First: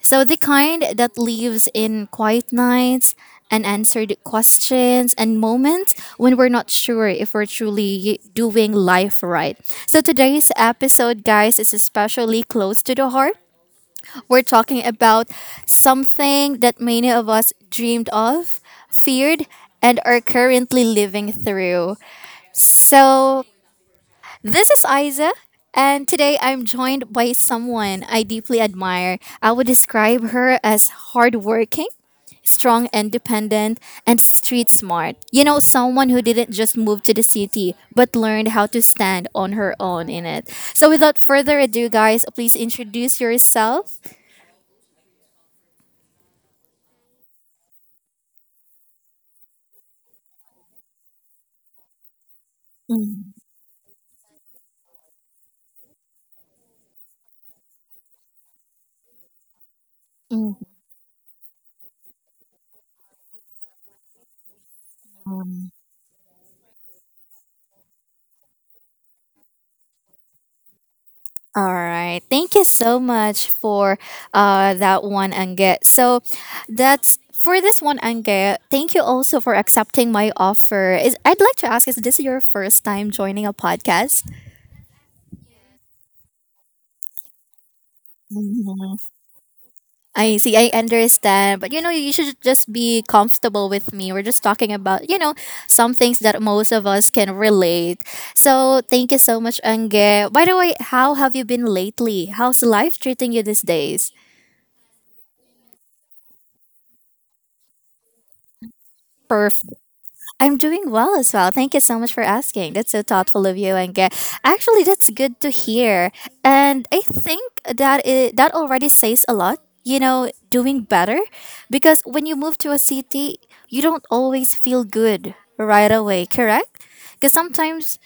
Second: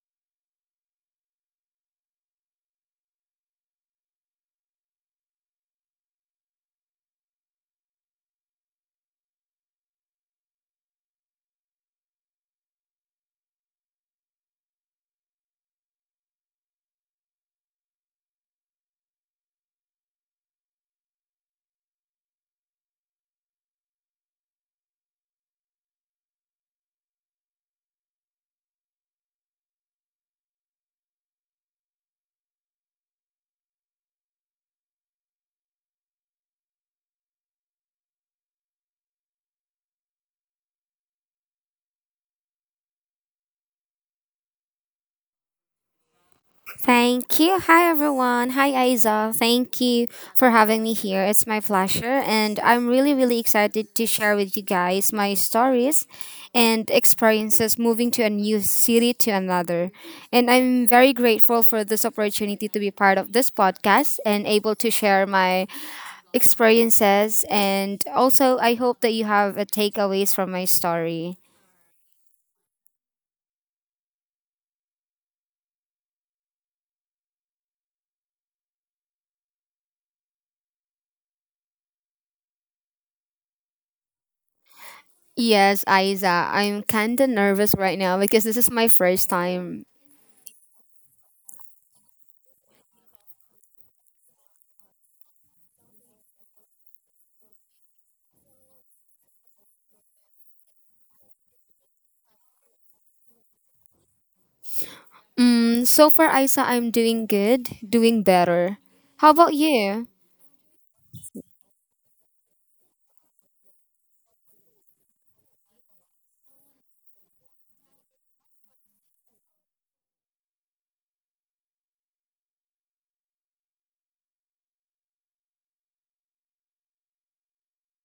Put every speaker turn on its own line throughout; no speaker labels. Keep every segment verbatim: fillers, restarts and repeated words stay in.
So, the kind that lives in quiet nights, unanswered questions and moments when we're not sure if we're truly doing life right. So today's episode, guys, is especially close to the heart. We're talking about something that many of us dreamed of, feared, and are currently living through. So this is Isa. And today I'm joined by someone I deeply admire. I would describe her as hardworking, strong, independent, and street smart. You know, someone who didn't just move to the city, but learned how to stand on her own in it. So, without further ado, guys, please introduce yourself.
Thank you. Hi, everyone. Hi, Aiza. Thank you for having me here. It's my pleasure. And I'm really, really excited to share with you guys my stories and experiences moving to a new city to another. And
Mm.
I'm very grateful for this opportunity to be part of this podcast and able to share my experiences. And also, I hope that you have a takeaways from my story.
All right. Thank you so much for uh, that one, Ange. So, that's for this one, Ange. Thank you also for accepting my offer. Is I'd like to ask, is this your first time joining a podcast?
Yes, Aiza. I'm kind of nervous right now because this is my first time
I see, I understand. But you know, you should just be comfortable with me. We're just talking about, you know, some things that most of us can relate. So thank you so much, Ange. By the way, how have you been lately? How's life treating you these days?
Mm, so far, Isa, I'm doing good, doing better. How about
Perfect.
you?
I'm doing well as well. Thank you so much for asking. That's so thoughtful of you, and actually, that's good to hear. And I think that it, that already says a lot. You know, doing better, because when you move to a city, you don't always feel good right away. Correct? Because sometimes,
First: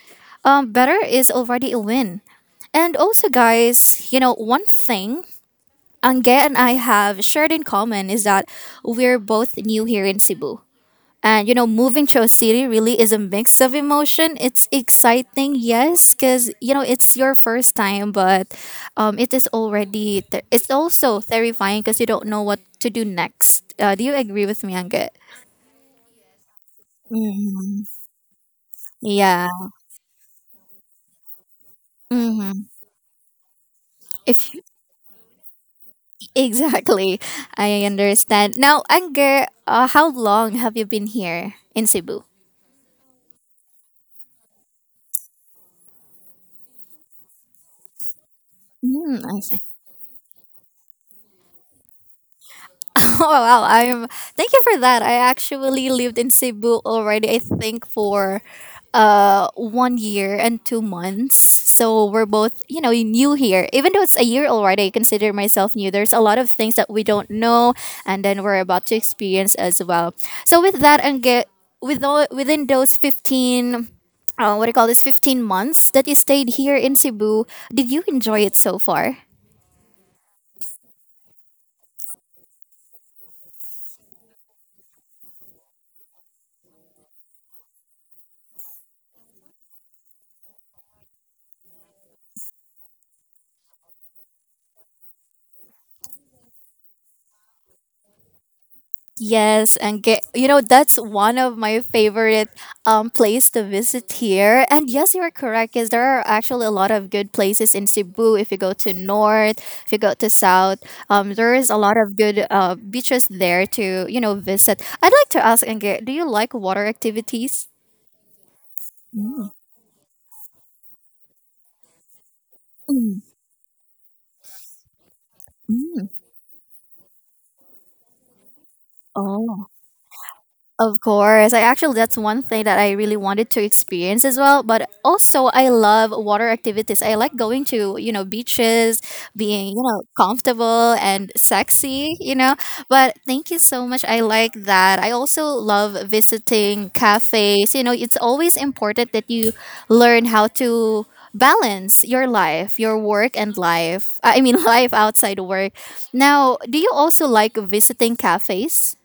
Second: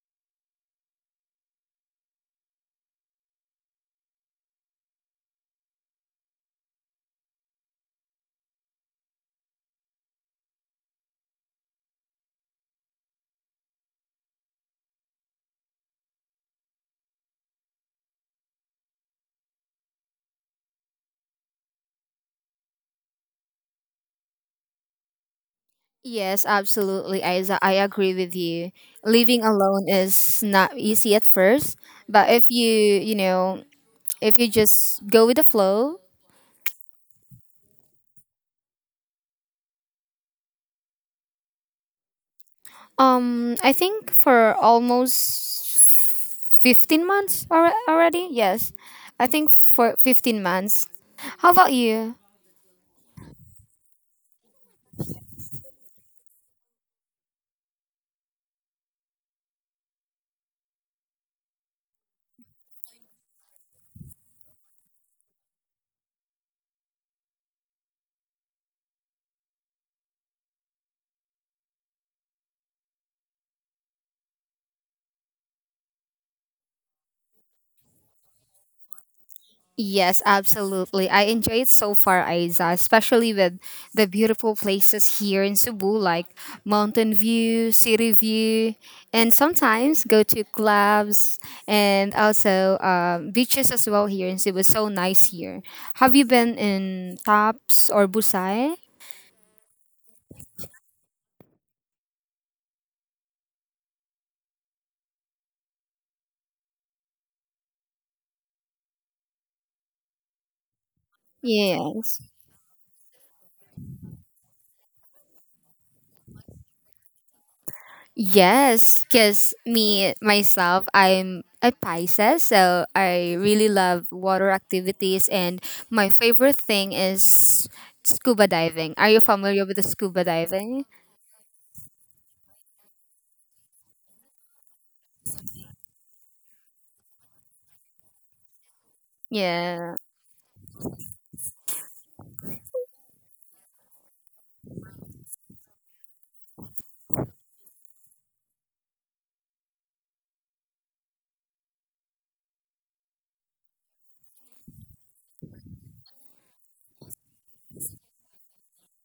um, better is already a win. And also, guys, you know, one thing Angge and I have shared in common is that we're both new here in Cebu. And you know, moving to a city really is a mix of emotion. It's exciting, yes, because you know it's your first time, but um, it is already ter- it's also terrifying because you don't know what to do next. Uh, do you agree with me, Angit?
Yes, absolutely, Isa. I
Mhm.
agree with you. Living
Yeah.
alone is not easy at first, but if
Mm-hmm.
you, you know, if you
If
just go with the flow,
exactly, I understand. Now, Anger, uh, how long have you been here in Cebu?
um, I think for almost fifteen months alre- already, yes.
Mm,
I
I
think
see.
for fifteen months. How about you?
Oh wow, I'm Thank you for that. I actually lived in Cebu already, I think for uh one year and two months. So we're both, you know, new here. Even though it's a year already, I consider myself new. There's a lot of things that we don't know and then we're about to experience as well. So with that and get with all, within those fifteen uh, what do you call this fifteen months that you stayed here in Cebu, did you enjoy it so far?
Yes, absolutely. I enjoy it so far, Aiza, especially with the beautiful places here in Cebu, like mountain view, city view, and sometimes go to clubs, and also um, beaches as well here in Cebu. So nice here. Have you been in Taps or Busai?
Yes, and get, you know that's one of my favorite um place to visit here. And yes, you're correct. Is there are actually a lot of good places in Cebu. If you go to north, if you go to south, um, there is a lot
Yeah.
of good uh beaches there to you know visit. I'd like to ask Nge, do you like water activities?
Yes, because me myself, I'm a Pisces, so
Mm,
I really love water activities, and my
mm.
favorite thing is scuba diving. Are you familiar
Oh.
with the scuba diving?
Of course. I actually that's one thing that I really wanted to experience as well. But also I love water activities. I like going to, you know, beaches, being, you
Yeah.
know, comfortable and sexy, you know. But thank you so much. I like that. I also love visiting cafes. You know, it's always important that you learn how to balance your life, your work and life. I mean life outside work. Now, do you also like visiting cafes?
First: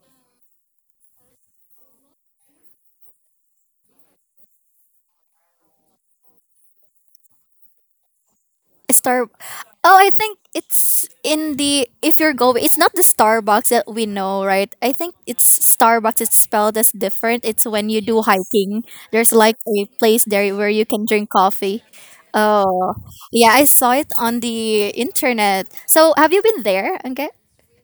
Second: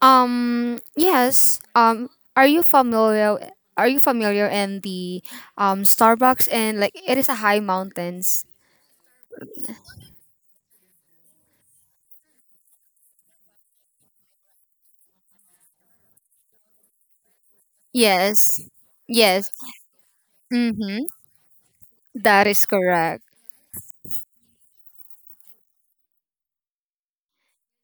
Um. Yes. Um. Are you familiar? Are you familiar in the um Starbucks, and like it is a high mountains?
Star. Oh, I think it's in the if you're going. It's not the Starbucks that we know, right? I think it's Starbucks. It's spelled as different. It's when you do
Yes.
hiking. There's
Yes.
like a place there where you
Mm-hmm.
can drink coffee.
That is
Oh,
correct.
yeah, I saw it on the internet. So have you been there? Okay.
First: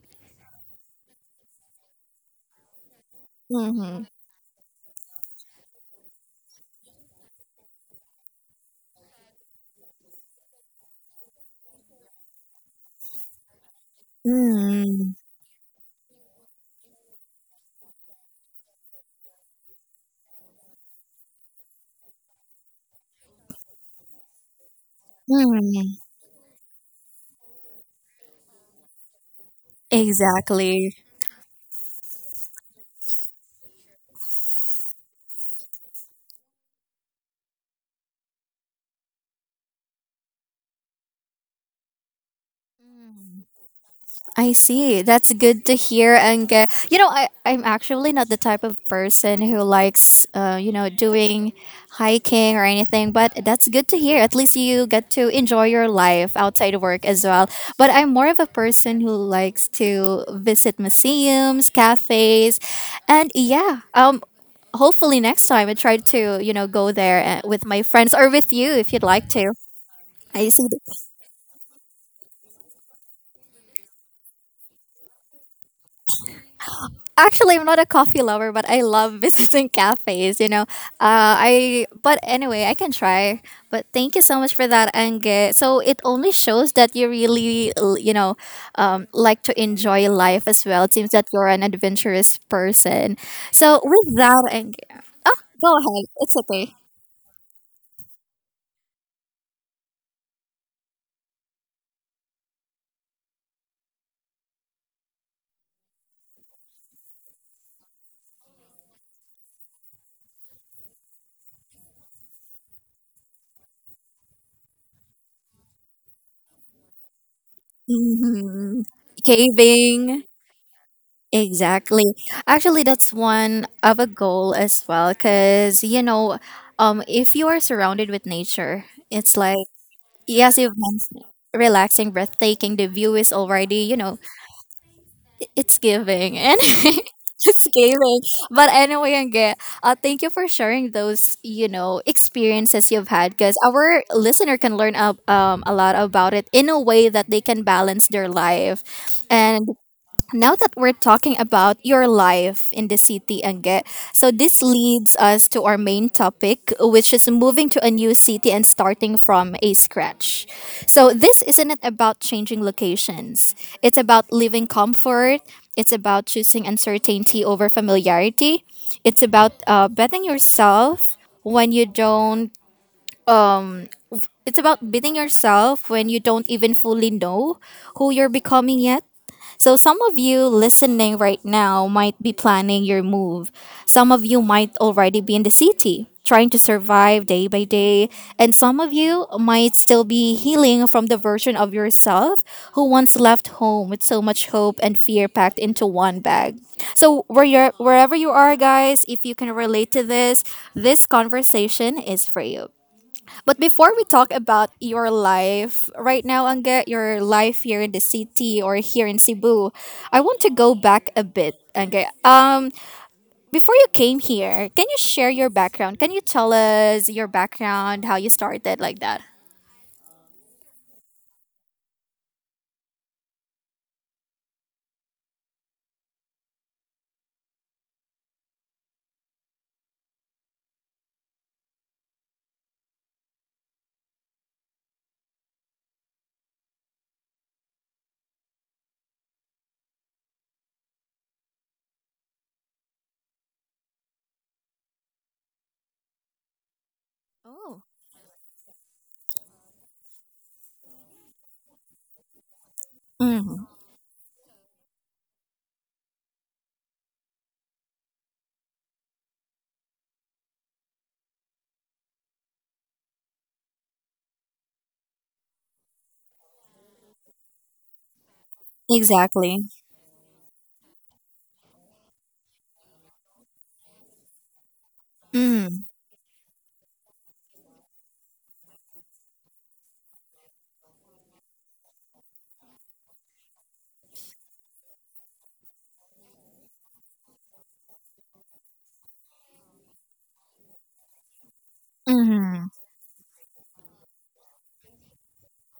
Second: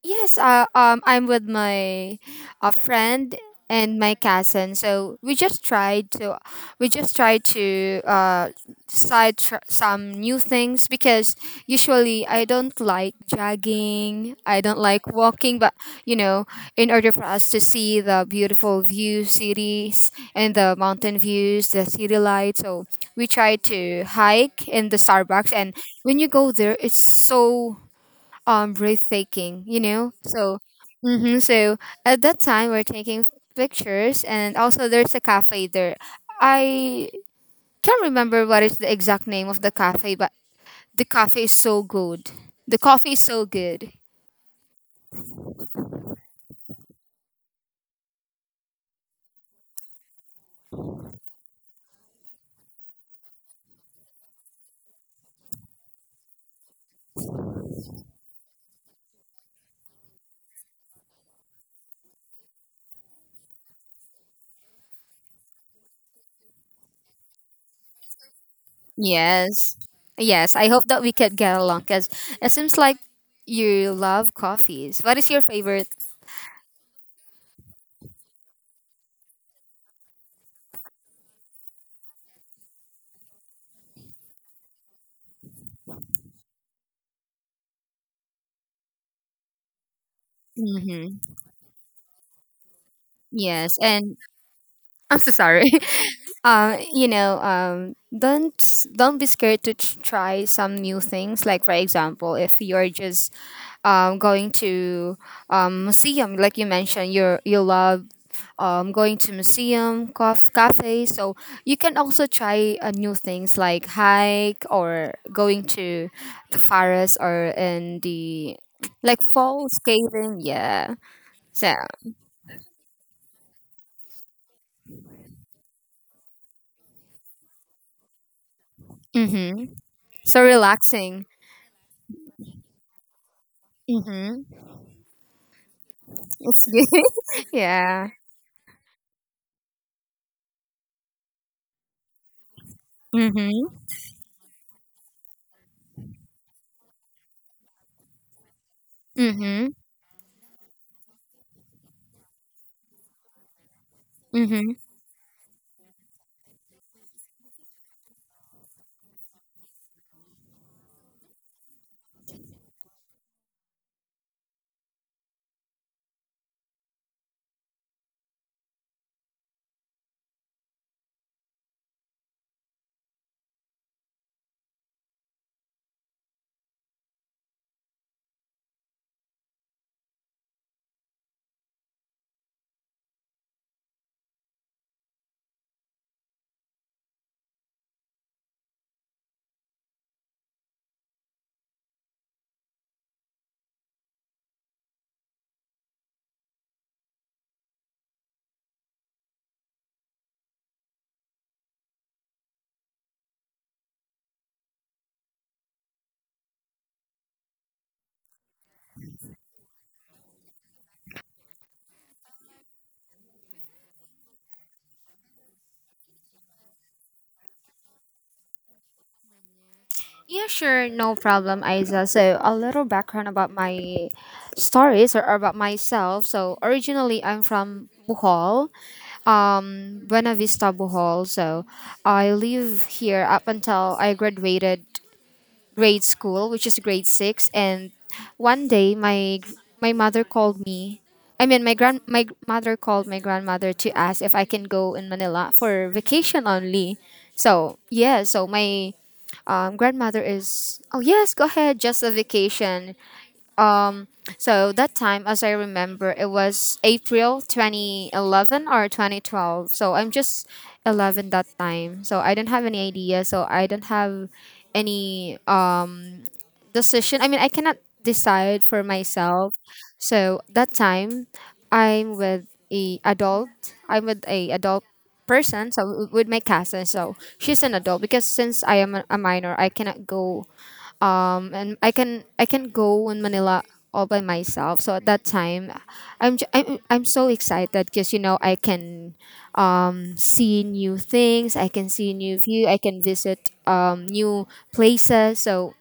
Yes, uh, um, I'm with my uh, friend and
Mm-hmm.
my cousin. So we just tried to, we just tried to uh, side tr- some new things because usually I don't like jogging, I don't like
Mm-hmm.
walking, but you know, in order for us to see the beautiful view cities and the mountain views, the city lights, so we tried to hike in the Starbucks. And when you go there, it's so um breathtaking, you know so
Exactly.
hmm so at that time we're taking pictures, and also there's a cafe there. I can't remember what is the exact name of the cafe, but the cafe is so good. The coffee is so good.
I see. That's good to hear. And uh, you know, I I'm actually not the type of person who likes, uh, you know, doing hiking or anything. But that's good to hear. At least you get to enjoy your life outside of work as well. But I'm more of a person who likes to visit museums, cafes, and yeah, um, hopefully next time I try to you know go there uh, with my friends or with you if you'd like to.
Yes,
I
yes,
see.
I hope that we could get along, because it seems like you love coffees. What is your favorite?
Actually I'm not a coffee lover, but I love visiting cafes. You know, uh, I but anyway, I can try. But thank you so much for that, Ange. So it only shows that you really, l- you know, um, like to enjoy life as well. It seems
Mm-hmm.
that you're an adventurous person.
Yes,
So with
and
that, Ange,
I'm so
oh, go
sorry.
ahead. It's okay.
Uh, you know, um, don't s- don't be scared to t- try some new things. Like for example, if you're just um, going to um, museum, like you mentioned, you you love um, going to museum, cof- cafe. So you can also try uh, new things, like hike or going to the forest or in the
Mhm.
like falls,
Caving.
caving. Yeah. So.
Exactly. Actually, that's one of a goal as well, because you know, um, if you are surrounded with nature, it's like
Mm-hmm. So
yes, you've mentioned
relaxing.
relaxing, breathtaking. The view is already, you know,
Mm-hmm.
it's giving and.
It's good.
It's
Yeah.
giving. But anyway, Angge, uh, thank you for sharing those, you know, experiences you've had because
Mm-hmm.
our listener can learn up, um, a lot about it in a way that they can balance their life.
Mm-hmm.
And now that we're talking about your life in the city, Ange, so this
Mm-hmm.
leads us to our main topic, which is moving to a new city and starting from a scratch. So this isn't about changing locations. It's about living comfort. It's about choosing uncertainty over familiarity. It's about uh, betting yourself when you don't. It's about beating yourself when you don't even fully know who you're becoming yet. So, some of you listening right now might be planning your move. Some of you might already be in the city, trying to survive day by day. And some of you might still be healing from the version of yourself who once left home with so much hope and fear packed into one bag. So, where you're, wherever you are, guys, if you can relate to this, this conversation is for you. But before we talk about your life right now, Angge, your life here in the city or here in Cebu, I want to go back a bit, Angge. Um, before you came here, can you share your background? Can you tell us your background, how you started like that?
Yeah, sure, no problem, Isa. So, a little background about my stories or about myself. So, originally, I'm from Bohol, um, Buena Vista, Bohol. So, I live here up until I graduated grade school, which is grade six. And one day, my my mother called me. I mean, my grand my g- mother called my grandmother to ask if I can go in Manila for vacation only. So
Oh.
yeah, so my um, grandmother is, oh yes, go ahead, just a vacation.
Mm,
Um, so that time, as I remember, it was April twenty eleven or twenty twelve. So I'm just eleven that time, so I don't have any idea, so I don't have any um decision. I mean, I cannot decide for myself.
exactly.
So that time, I'm with a adult. I'm with a adult person. So
Mm,
w- with my cousin. So she's an adult because since I am a, a minor, I cannot go. Um, and I can I can go in Manila all by myself. So at that time, I'm ju- I'm, I'm so excited because you know I can um see new things. I can see new view.
mm,
I can visit um new places. So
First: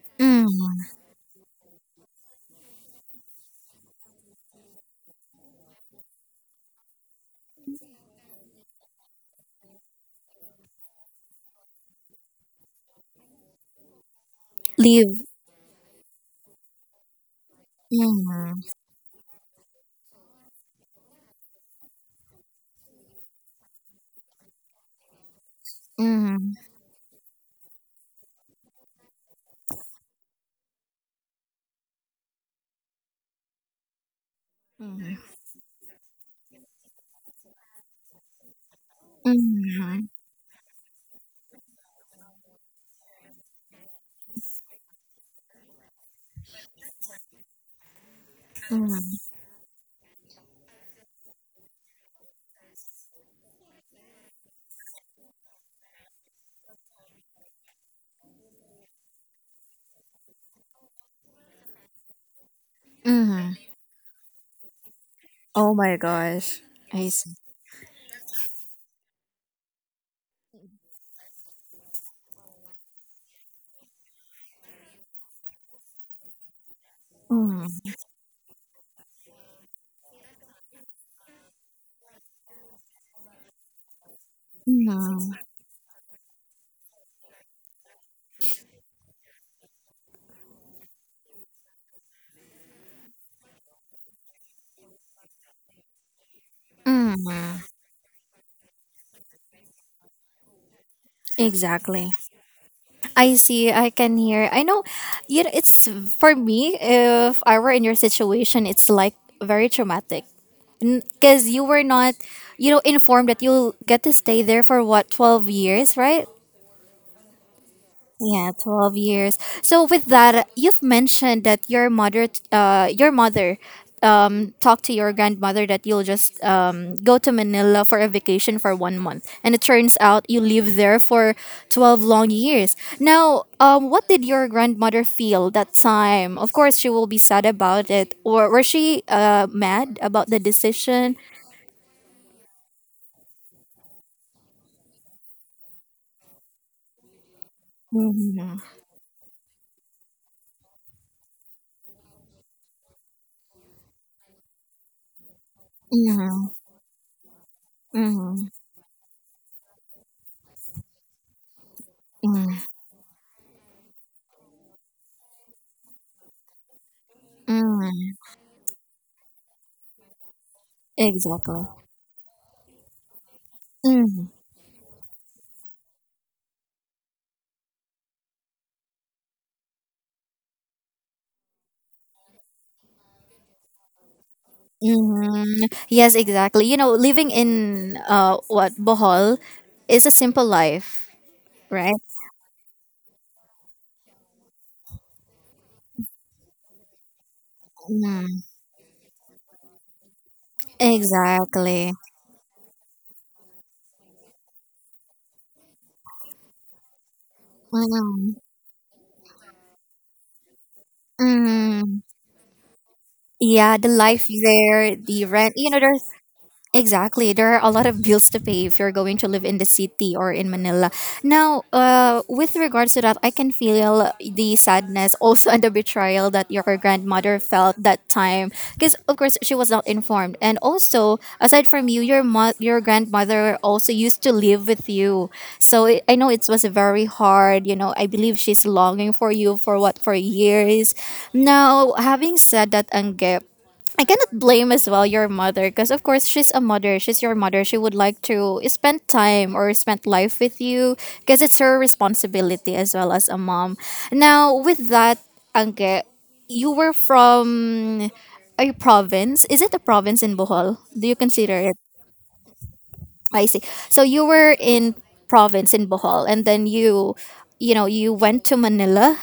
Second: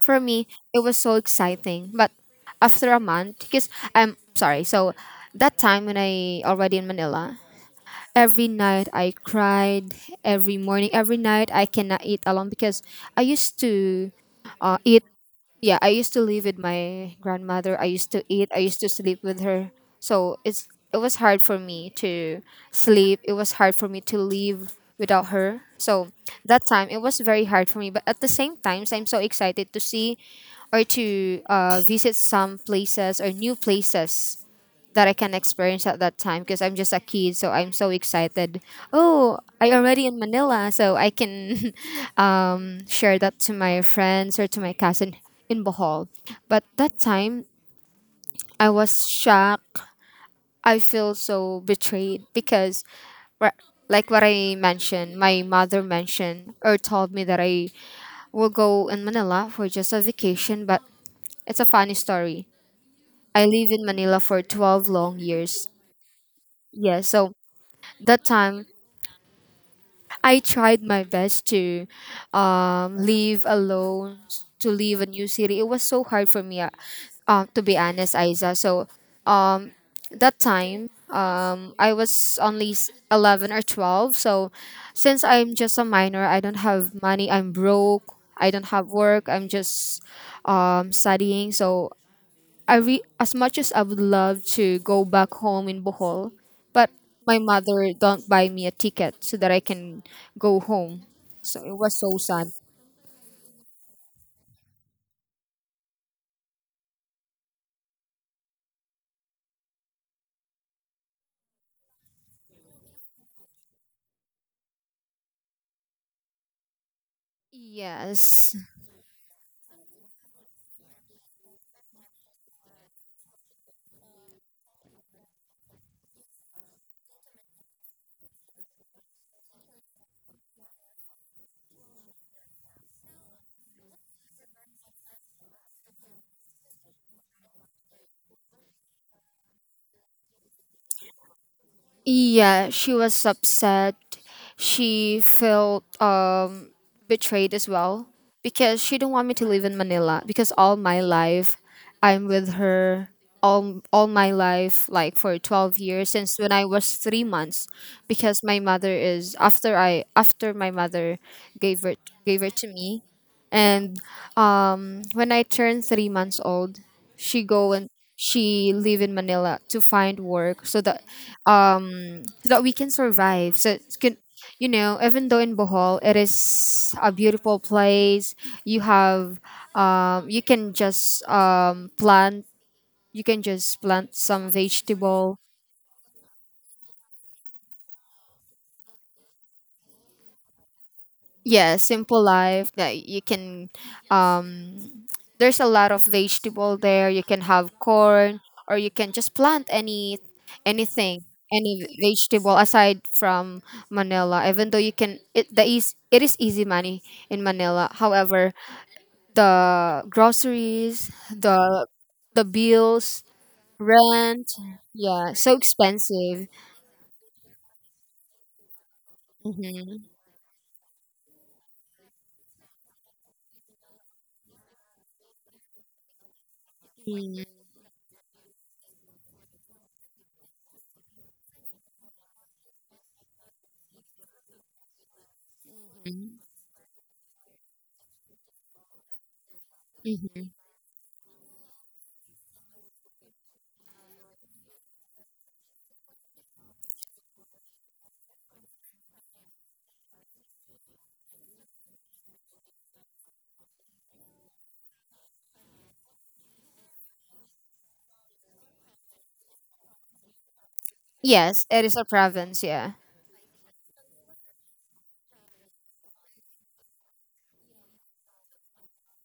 for me,
mm.
it was so exciting. But after a month, because I'm sorry, so that time when I already in Manila, every night I cried, every morning, every night I cannot eat alone because I used to, uh, eat,
Leave.
yeah, I used to live with my grandmother. I used to eat.
Mm,
I used to sleep with her. So it's it was hard for me to sleep. It was hard for me to live without her. So
mm,
that time it was very hard for me. But at the same time, I'm so excited to see or to uh, visit some places or new places that I
mm,
can experience at that time, because I'm just a kid, so I'm so excited. Oh, I already
mm,
in Manila, so I can um, share that to my friends or to my cousin in Bohol. But that time, I was
mm,
shocked. I feel so betrayed because, wha- like what I mentioned, my mother mentioned or told me that I will go in Manila for just a vacation. But it's a funny story. I
mm.
live in Manila for twelve long years.
Oh my gosh.
Yeah,
I
so
see.
that time I tried my best to um, live alone, to leave a new city. It was so hard for me, uh, um, to be
Mm,
honest, Isa. So um, that time, um, I was only s- eleven or twelve. So since
mm,
I'm just a minor, I don't have money. I'm broke. I don't have work. I'm just um, studying. So I re- as much as I would love to go back home in Bohol, but my
mm.
mother don't buy me a ticket so that I can go home. So it was
Exactly.
so sad.
I see. I can hear. I know. You know, it's for me. If I were in your situation, it's like very traumatic because you were not, you know, informed that you'll get to stay there for what twelve years, right? Yeah,
Yes,
twelve years. So with that, you've mentioned that your mother uh your mother um talked to your grandmother that you'll just um go to Manila for a vacation for one month. And it turns out you live there for twelve long years. Now, um what did your grandmother feel that time? Of course, she will be sad about it or was she uh mad about the decision?
yeah, she was upset. She felt um betrayed as well
Mhm.
because she didn't want me to live in Manila, because all my life I'm with her, all all my life, like for twelve years, since when
Mhm.
I was three months, because
Mhm.
my mother is, after I after my mother gave it gave it to
Mhm.
me, and um when I turned three months old, she go, and
Mhm.
she live in Manila to find work so that
Exactly.
um so that we can survive. So it's, can, you know, even though in Bohol, it is a beautiful place, you have, um you can just um plant you can just plant some vegetable.
Hmm. Yes, exactly. You know, living in uh, what Bohol is a simple life,
Yeah,
right?
simple life. That you can um there's a lot of vegetable there, you can have corn,
Mm.
or you can just plant any, anything any
Exactly.
vegetable, aside from Manila, even though you can, it the is it is easy money in Manila.
Mm.
However, the groceries, the
Mm.
the bills,
Yeah, the life
rent,
there, the
yeah, so
rent. You know, there's
expensive.
exactly. There are a lot of bills to pay if you're going to live in the
Hmm,
city or in Manila. Now, uh, with regards to that, I can feel the sadness also and the betrayal that your grandmother felt that time. Because, of course, she was not informed. And also, aside from you, your, mo- your grandmother also used to live with you. So I I know it was very hard. You know, I believe she's longing for you for what, for years. Now, having said that, Angge, I cannot blame as well your mother because of course she's a mother. She's your mother. She would like to spend time or spend life with you because it's her responsibility as well as a mom. Now with that, Anke, you were from a province. Is it a province in Bohol? Do you consider
yes,
it?
it is a province. Yeah,
I see. So you were in province in Bohol and then you you know you went to Manila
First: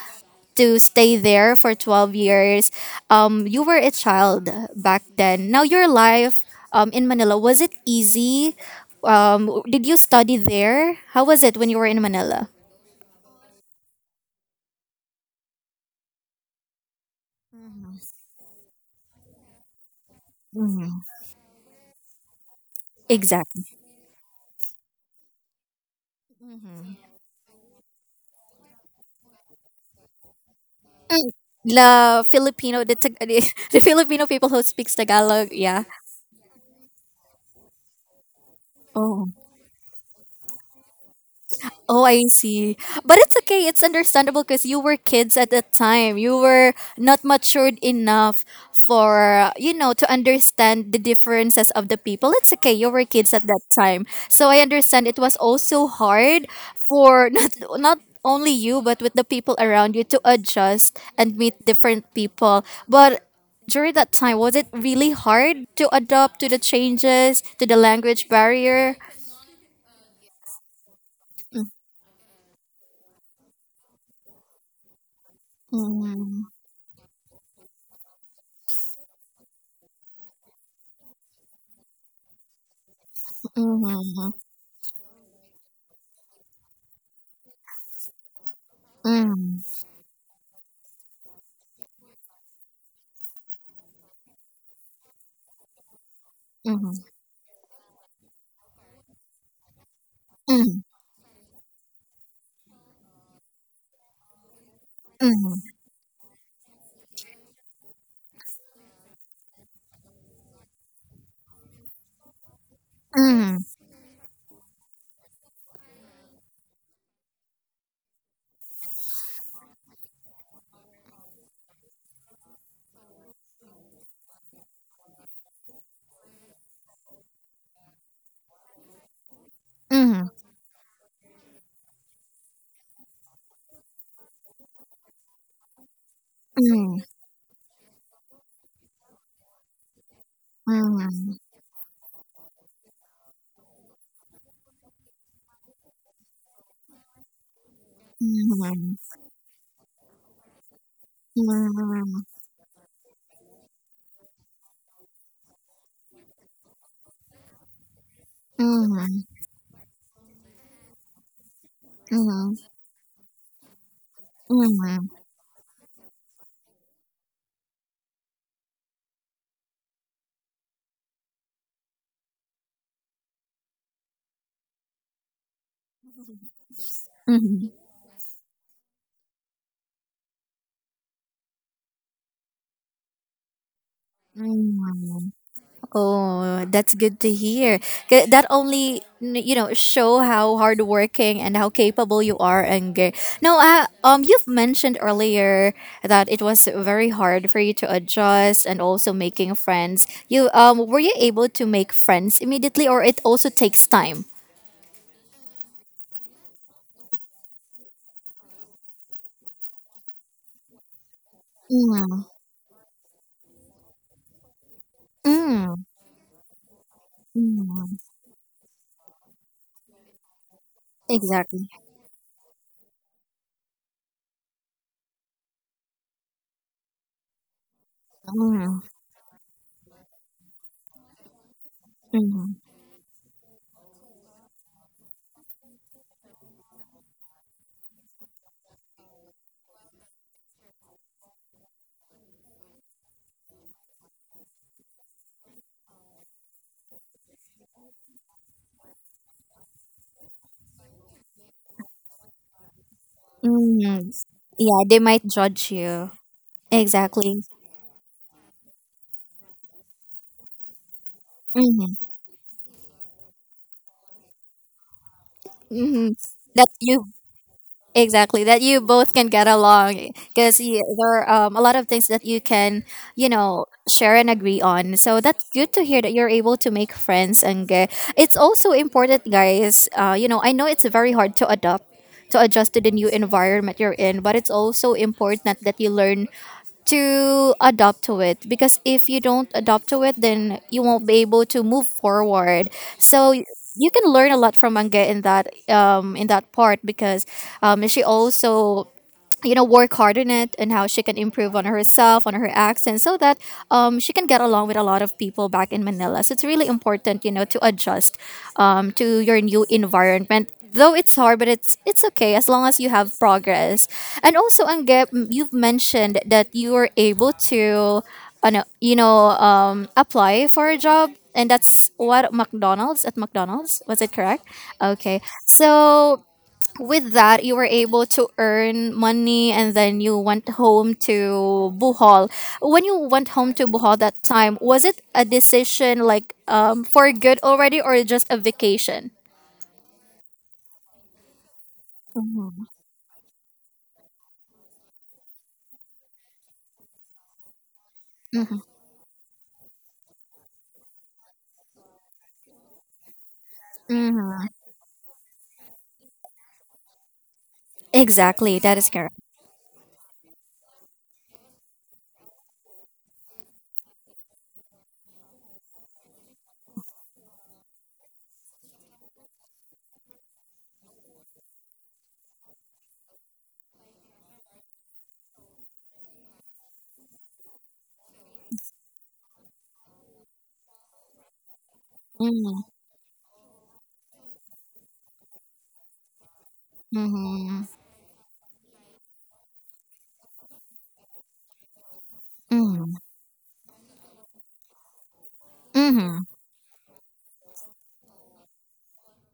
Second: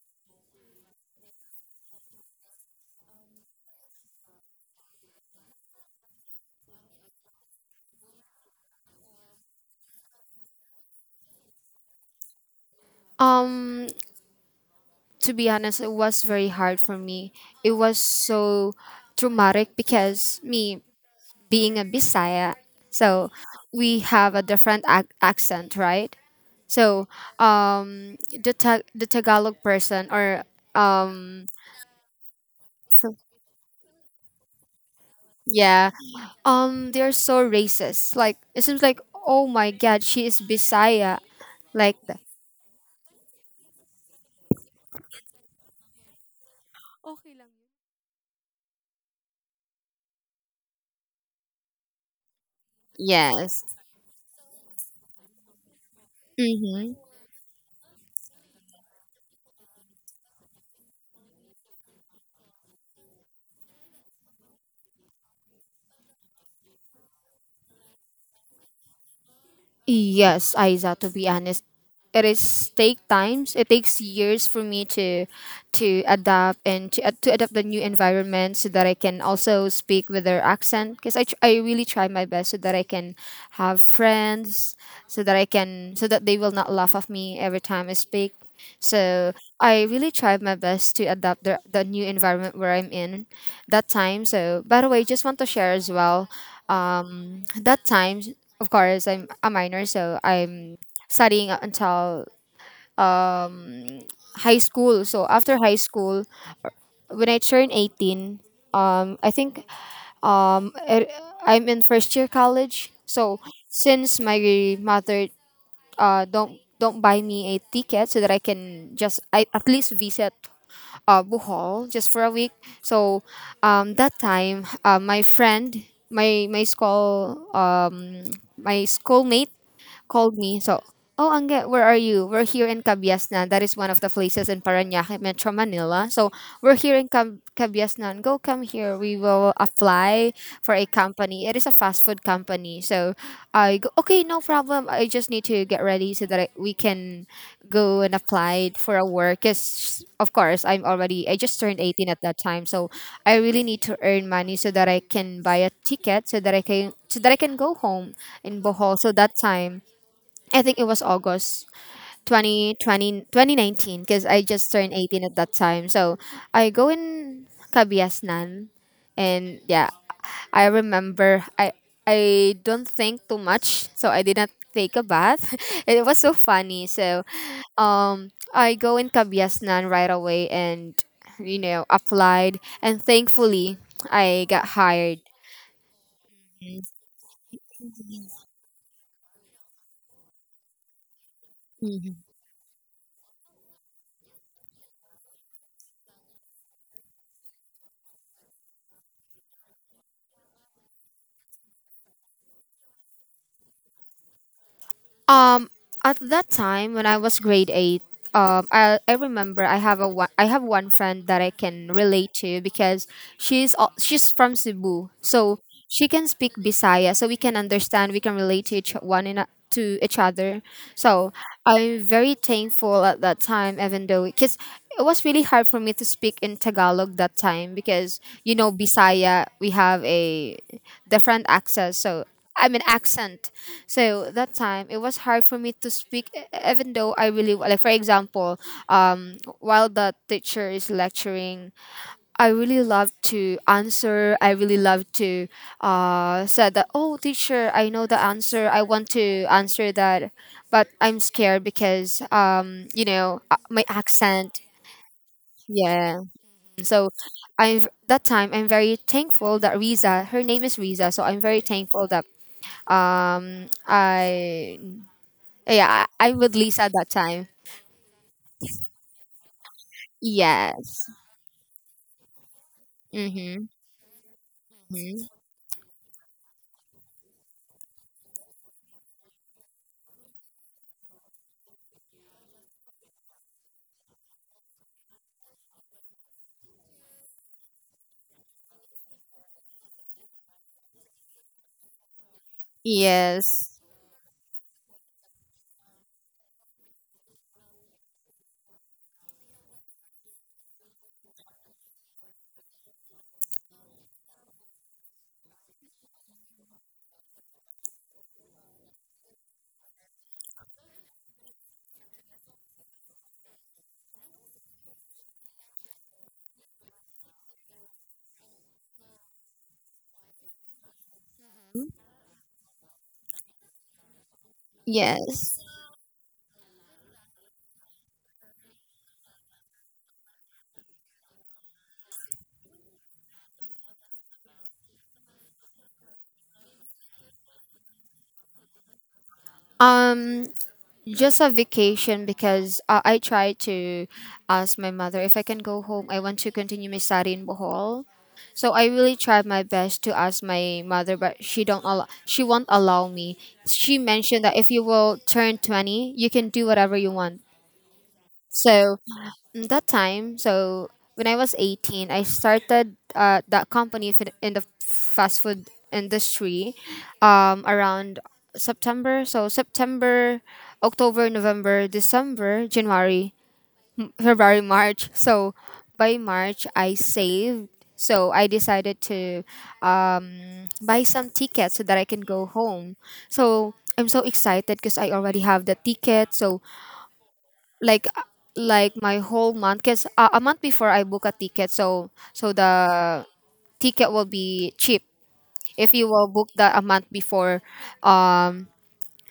to stay there for twelve years. Um you were a child back then. Now your life um in Manila was it easy? Um did you study there? How was it when you were in Manila?
um to be honest, it was very hard for me. It was so traumatic, because me being a Bisaya, so
Exactly.
we have a different ac- accent, right? So, um, the ta- the Tagalog person, or um,
The Filipino the,
so-
Tag- the Filipino people who speaks Tagalog, yeah.
yeah, um, they're so racist. Like it seems like,
Oh.
oh my god, she is Bisaya. Like
Oh,
the-
I see. But it's okay. It's understandable because you were kids at that time. You were not
okay lang.
matured enough for, you know, to understand the differences of the people. It's okay. You were kids at that
Yes,
time. So I understand it was also hard
mm-hmm.
for not, not only you, but with the people around you to adjust and meet different people. But during that time, was it really hard to adapt to the changes, to the language barrier?
Yes, Aiza, to be honest. It is take times. It takes years for me to to
Mm,
adapt, and to, to adapt the new environment so that I can also speak with their accent, because I, tr- I really try my best so that I can have friends, so that I can so that they will not laugh at me every time I speak. So
mm,
I really tried my best to adapt the, the new environment where I'm in that time. So by the way, just want to share as well. Um, that time, of course, I'm a minor, so I'm studying until um, high school. So after
mm,
high school, when I turn eighteen, um, I think um, it, I'm in first year college. So
mm.
since my mother uh, don't don't buy me a ticket so that I can just I, at least visit uh, Bohol just for a week. So um, that time, uh, my friend, my my school, um, my schoolmate
Mhm,
called me. So, oh, Angge, where are you? We're here in Cabiasnan. That is one of the places in Parañaque, Metro Manila. So, we're here in Cab- Cabiasnan. Go, come here. We will apply for a company. It is a fast food company. So, I go, okay, no problem. I just need to get ready so that I, we can go and apply for a work. Because, of course, I'm already, I just turned eighteen at that time. So, I really need to earn money so that I can buy a ticket, so that I can so that I can go home in Bohol. So
mhm,
that time I think it was August
mhm,
twenty twenty twenty nineteen, because I just turned
mhm,
eighteen at that time. So I go in Kabiasnan, and yeah, I remember I I don't think too much, so I did not take a bath. It was so funny. So
mhm,
um I go in Kabiasnan right away, and you know applied, and thankfully I got hired.
mhm. Oh, that's good to hear. 'Ca- That only n- you know show how hardworking and how capable you are. And ge- now, uh, um, you've mentioned earlier that it was very hard for you to adjust and also making friends. You um, were you able to make friends immediately, or it also takes time?
Um, at that time when I was grade eight, um, I, I remember I have a one, I have one friend that I can
Mm,
relate to because she's al- she's from Cebu, so
mm,
she can speak Bisaya, so we can
mm,
understand, we can relate to each one in a, to each other. So
exactly.
I'm very thankful at that time, even though because it was really hard for me to speak in Tagalog that time because you know
Mm,
Bisaya we have a different accents. So
mm,
I mean accent. So that time it was hard for me to speak, e- even though I really like. For example, um, while the teacher is lecturing, I really love to answer. I really love to uh said that oh teacher, I know the answer. I want to answer that, but I'm scared because um you know uh, my
mm.
accent.
Yeah, they might judge you.
Yeah. So
Exactly.
I that time I'm very thankful that Riza, her name is Riza, so I'm very
hmm
thankful that um, I yeah,
hmm
I, I'm with
That
Lisa
you
that time.
exactly that you both can get along because there
Yes.
are um, a lot of things that you can you
Mm-hmm.
know share and agree on. So
hmm
that's good to hear that you're able to make friends and get. It's also important, guys. Uh, you know, I know it's very hard to adopt to adjust to the new environment you're in, but it's also important that you learn to adopt to it because if you don't adopt to it then you won't be able to move forward so y-
Yes.
you can learn a lot from manga in that um in that part because um she also you know work hard on it and how she can improve on herself on her accent so that um, she can get along with a lot of people back in manila so it's really important you know to adjust um, to your new environment though it's hard but it's it's okay as long as you have progress. And also Angge, m- you've mentioned that you were able to uh, no, you know um, apply for a job and that's what McDonald's at McDonald's was it correct, okay.
Yes.
So with that you were able to earn money and then you went home to Bohol. When you went home to Bohol that time, was it a decision like um for good already or just a vacation?
Um, just a vacation because uh, I tried to ask my mother if I can go home. I want to continue my study in Bohol.
Mm-hmm.
So I really tried my best to ask my mother, but she don't allow. She won't allow me. She
Mm-hmm.
mentioned that if you will turn twenty, you can do whatever you want.
Exactly, that is
So
correct.
mm, that time, so when I was eighteen, I started uh, that company for the- in the fast food industry um, around September. So September, October, November, December, January, February, March. So by March, I saved. So I decided to um, buy some tickets so that I can go
Mm-hmm.
home. So I'm so excited because I already have the ticket. So
Mm-hmm.
like uh, like my whole month because uh, a month before I book a ticket, so so
Mm-hmm.
the ticket will be cheap if you
Mm-hmm.
will book that a month before, um,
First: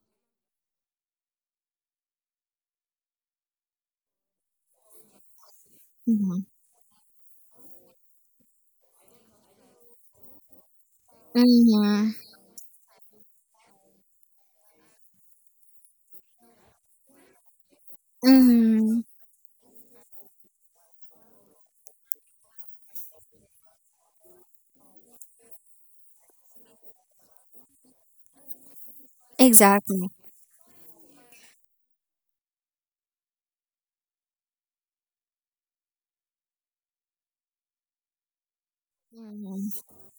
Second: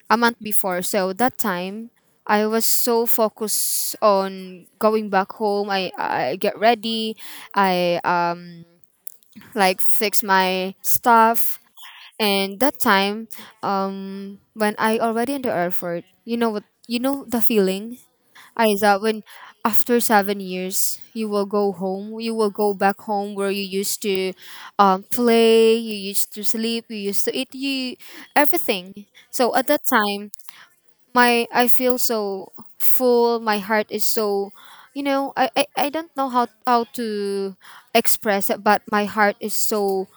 a month before. So that time I was so focused on going back home. I I get ready, I um like fix my stuff,
Mm-hmm.
and that time um when I already in the airport, you know what you know the feeling Aiza,
Mm-hmm.
when after seven years, you will go home. You will go back home where you used to um, play, you used to sleep, you used to eat, you everything. So at that
Exactly.
time, my I feel so full. My heart is so, you know, I I, I don't know how how to express it, but my heart is
Mhm.
so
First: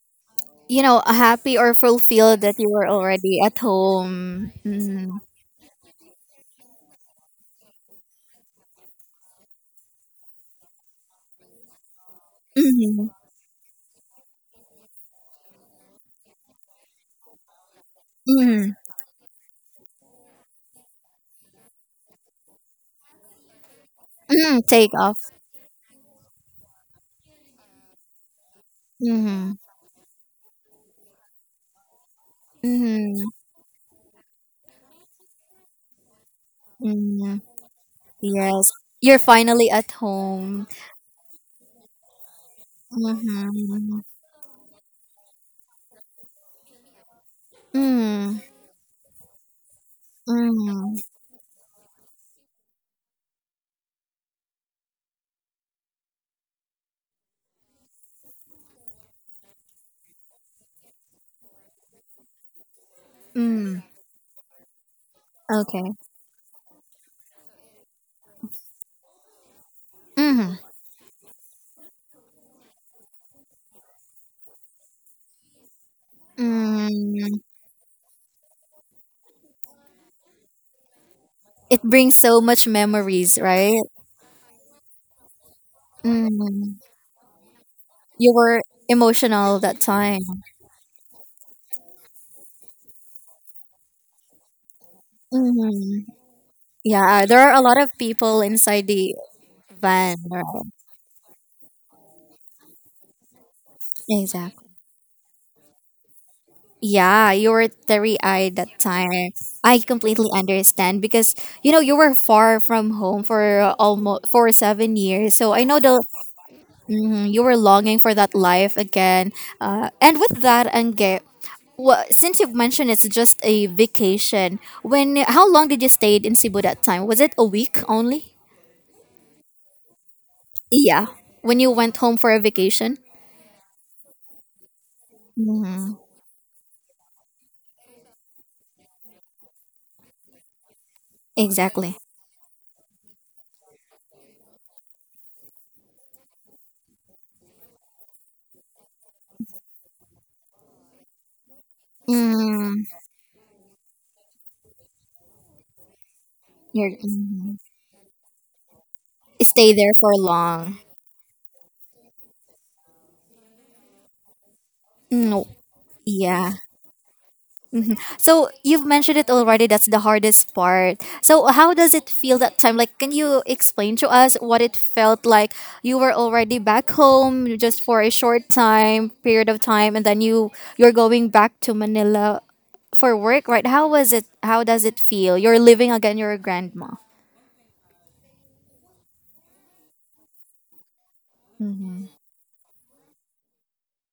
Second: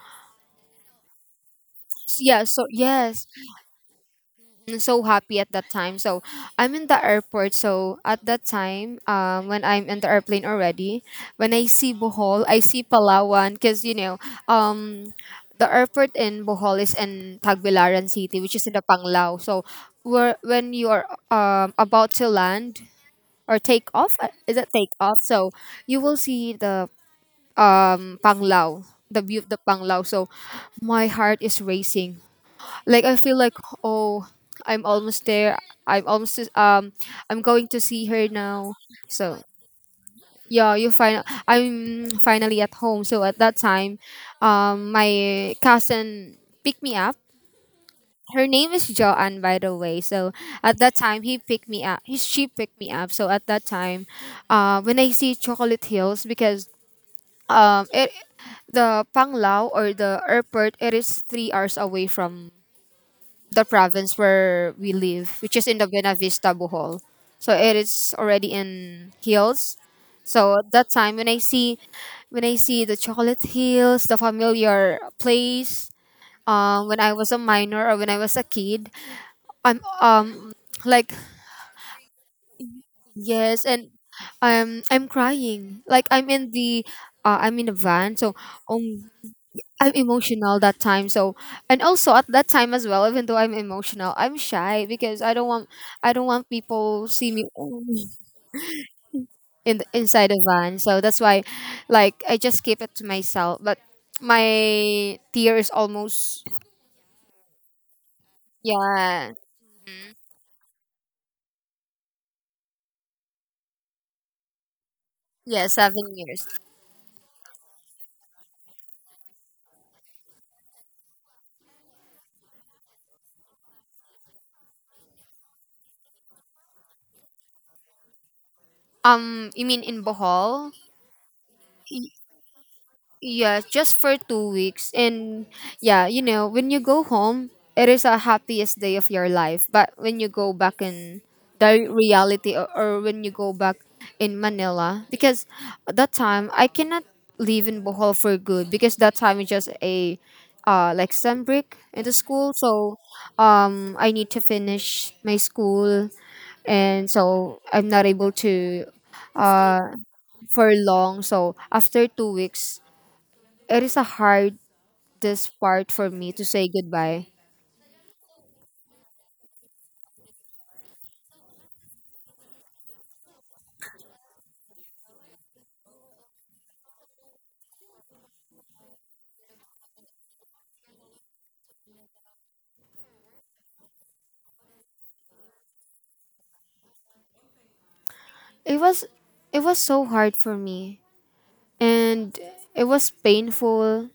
You know, happy or fulfilled
yeah.
that
So
you were
yes,
already at home.
mm, so
Mm-hmm.
happy at that time. So I'm in the airport. So at that time, um, when I'm in the airplane already, when I see Bohol, I see
Mm-hmm.
Palawan, because you know, um, the airport in Bohol is in Tagbilaran City, which is
Mm-hmm.
in the Panglao. So where when you are um about to land or take off, uh, is
Mm-hmm.
it
Take
take
off.
off? So you will see the um Panglao, the view of
Mm-hmm.
the Panglao. So my heart is racing like I
Mm-hmm.
feel like oh, I'm almost there. I'm almost um
Mm-hmm.
I'm going to see her
Yes.
now.
You're
So
finally at home.
yeah, you find I'm finally at home. So at that time,
Mm-hmm.
um my cousin picked me up.
Mm.
Her name is Joanne, by the way. So at that
Mm.
time, he picked me up. He, she picked me up. So at that time, uh, when I see Chocolate Hills, because um, it the Panglao or the airport, it is three hours away from the
Mm.
province where we live, which is in the
Okay.
Buena Vista, Bohol. So it is already in hills.
Mm-hmm.
So at that time, when I see, when I see the chocolate hills, the familiar place, um, when I was a
Mm.
minor or when I was a kid, I'm um like
It brings so much memories,
yes,
right?
and I'm I'm crying. Like I'm in
Mm.
the, uh, I'm in the van.
You
So
were
um
emotional that
I'm
time.
emotional that time. So, and also at that time as well, even though I'm emotional, I'm shy because I don't want
Mm.
I don't want people
Yeah,
see
there
me
are a lot of people inside the
in the,
van,
inside the
right?
van. So that's why, like, I just keep it to myself. But
Exactly.
my tear is almost
Yeah, you were teary eyed that time.
yeah
I completely understand because you know you were far from home for almost for seven years. So
yeah
I know
seven
the
years.
mhm, you were longing for that life again. Uh, and with that, Angge, well, since you've mentioned it's just a vacation, when how long did you stay in Cebu that time? Was it a week only?
Um, you mean in Bohol?
Yeah, when you went home for a vacation.
Yeah, just for two weeks. And
Mhm,
yeah, you know, when you go home, it is a happiest day of your life. But when you go back in the
Exactly.
reality or, or when you go back in Manila, because at that time I cannot live in Bohol for good because that time is just a uh like sun break in the school.
Mm,
So um I need to finish my school
you're,
and so
mhm.
I'm not able to stay
Stay
uh
there for
for
long.
long. So after two weeks it is a hardest
Mm,
part for me to
Yeah.
say goodbye.
Mhm. So you've mentioned it already. That's the hardest part. So how does it feel that time? Like, can you explain to us what it felt like? You were already back home just for a short time period of time, and then you you're going back to Manila for work, right? How was it? How does it feel? You're living again. You're a grandma.
It was it was so hard for me and it was painful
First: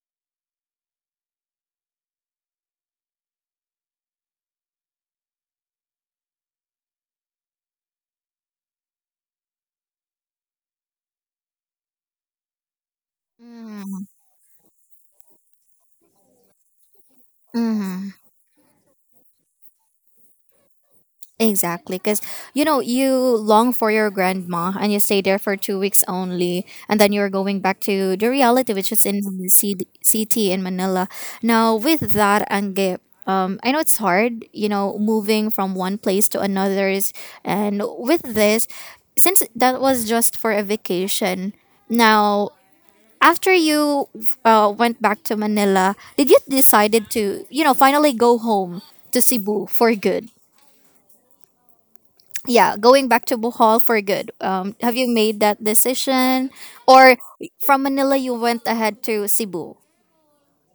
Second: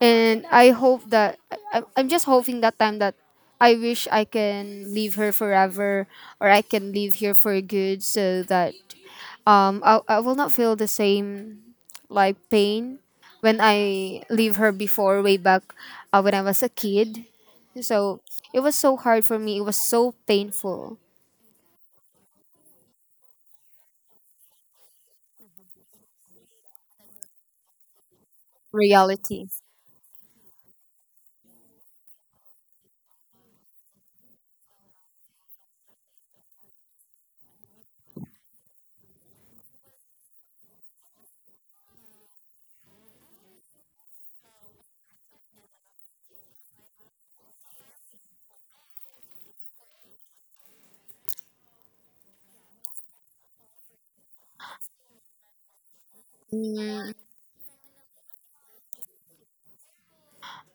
and I hope that I, I- I'm just hoping that time that I wish I can leave her forever or I can leave here for good so that um I, I will not feel the same like pain when I leave her before way back uh, when I was a kid. So it was so hard for me. It was so painful.
Exactly, because you know you long for your grandma and you stay there for two weeks only, and then you're going back to the reality, which is in
Reality.
the C D- city in Manila. Now with that, Angge, um, I know it's hard, you know, moving from one place to another's, and with this, since that was just for a vacation, now after you uh, went back to Manila, did you decided to you know finally go home to Cebu for good? Yeah, going back to Bohol for good. Um, have you made that decision,
Mm,
or from Manila you went ahead to Cebu?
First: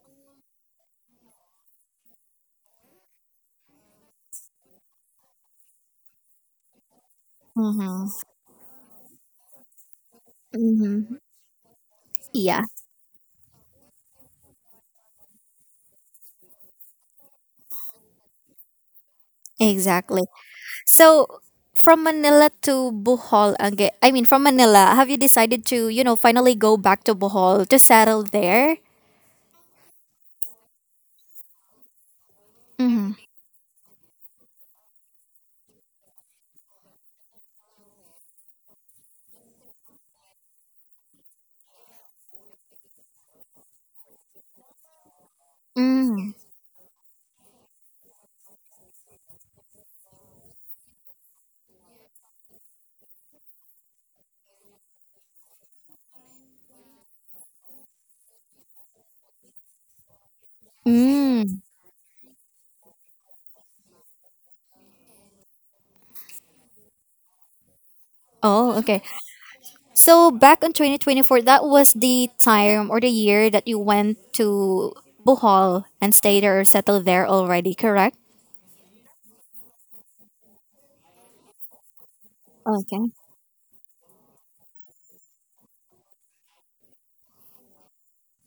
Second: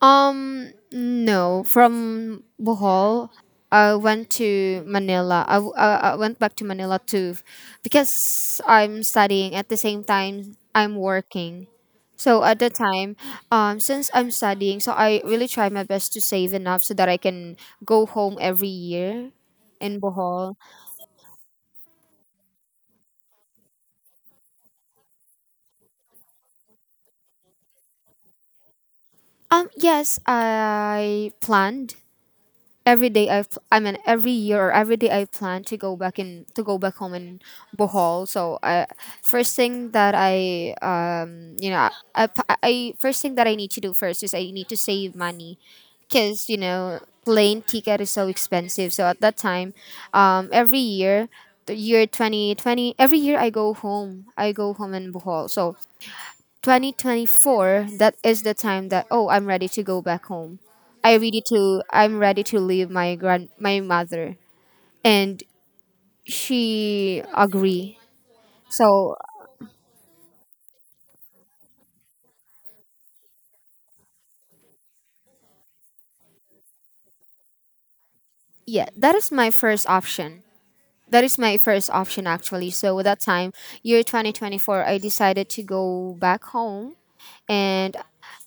um, no. From Bohol, I went to Manila. I, w- I- I went back to Manila too,
Mm-hmm.
because I'm studying at the same time I'm
Mm-hmm.
working. So at
Yeah,
the time, um, since I'm studying, so I really try my best to save enough so that I can go home every year in
exactly.
Bohol.
So from Manila to Bohol again. I mean, from Manila, have you decided to you know finally go back to Bohol to settle there?
Um, yes, I planned every
Mm-hmm.
day I, f- I mean every year or every day I plan to go back in to go back home in Bohol. So I first thing that I um you know I, I I- first thing that I need to do first is I need to save money
Mm.
because you know plane ticket is so expensive. So at that time, um every year the year twenty twenty every year I go home I go home in Bohol. So twenty twenty-four that is the time that oh I'm ready to go back home. i ready
Mm.
to I'm ready to leave my grand my mother and she agree.
Oh, okay.
So
So back in twenty twenty-four, that was the time or the year that you went to Bohol and stayed there or settled there already, correct?
yeah, that is my first option that is my first option actually. So
Okay.
at that time, year twenty twenty-four, I decided to go back home and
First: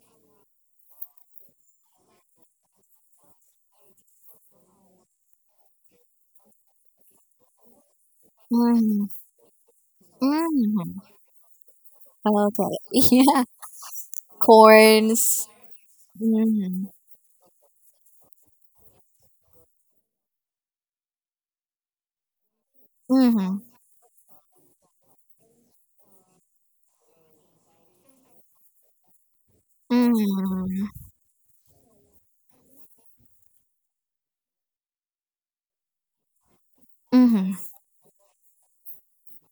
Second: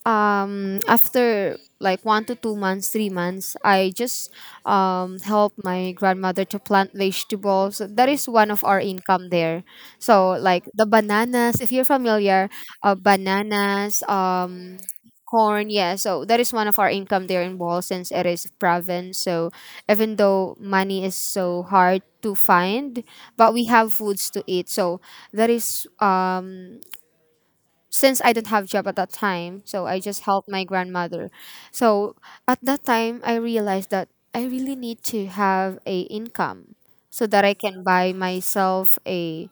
um after like one to two months three months I just um help my grandmother to plant vegetables. That is one of our
Mm.
income there. So like the
Mm.
bananas if you're familiar.
Okay.
Uh,
Yeah.
bananas um
Corns.
corn, yeah, so that is one of
Mm.
our income there in Bohol since it is province. So even though money is so hard to find, but
Mm.
we have foods to eat. So that is um since I don't have job at that time, so I just helped my
Mm.
grandmother. So at that time, I realized that I really need to have a income so that I
Mm.
can buy myself a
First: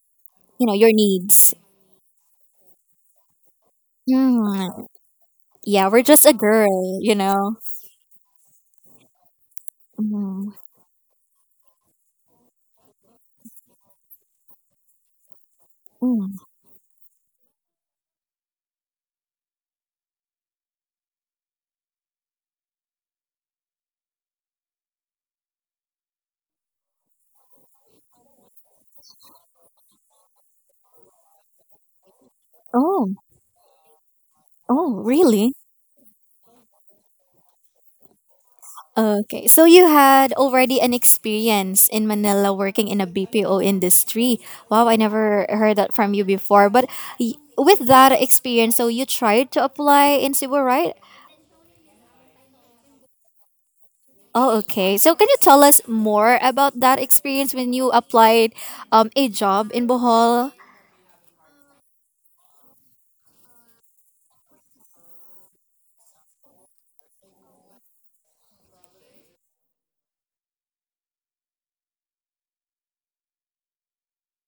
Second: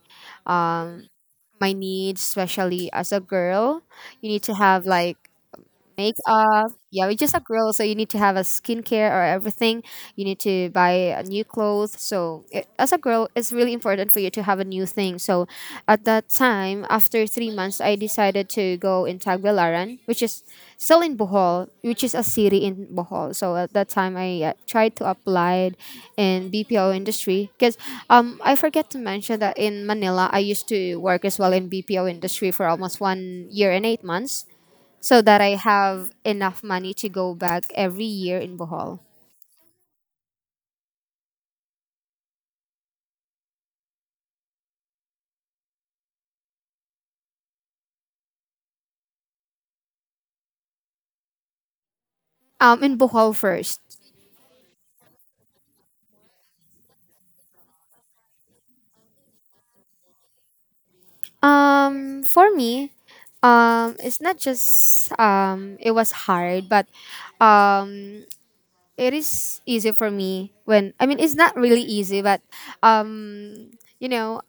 You know, your
um
needs.
my needs, especially as a girl. You need to have
Mm.
like
Yeah, we're just a
makeup.
girl,
Yeah, we're
you
just a
know.
girl, so you need to have a skincare or everything. You need
Mm.
to buy a new clothes. So it, as a girl, it's really important for you to have a new thing. So at that
Mm.
time, after three months, I decided to go in Tagbilaran, which is still in Bohol, which is a city in Bohol. So at that time, I uh, tried to apply in B P O industry because um I forget to mention that in Manila, I used to work as well in B P O industry for almost
Oh.
one year and eight months
Oh,
so that
really?
I have enough money to go back every year in Bohol.
Okay. So you had already an experience in Manila working in a B P O industry. Wow, I never heard that from you before. But y- with that experience, so you tried to apply in Cebu, right?
Um, in Bohol first.
Oh, okay. So can you tell us more about that experience when you applied um, a job in Bohol?
Um, for me, um, it's not just um, it was hard, but um, it is easy for me when I mean it's not really easy, but um, you know,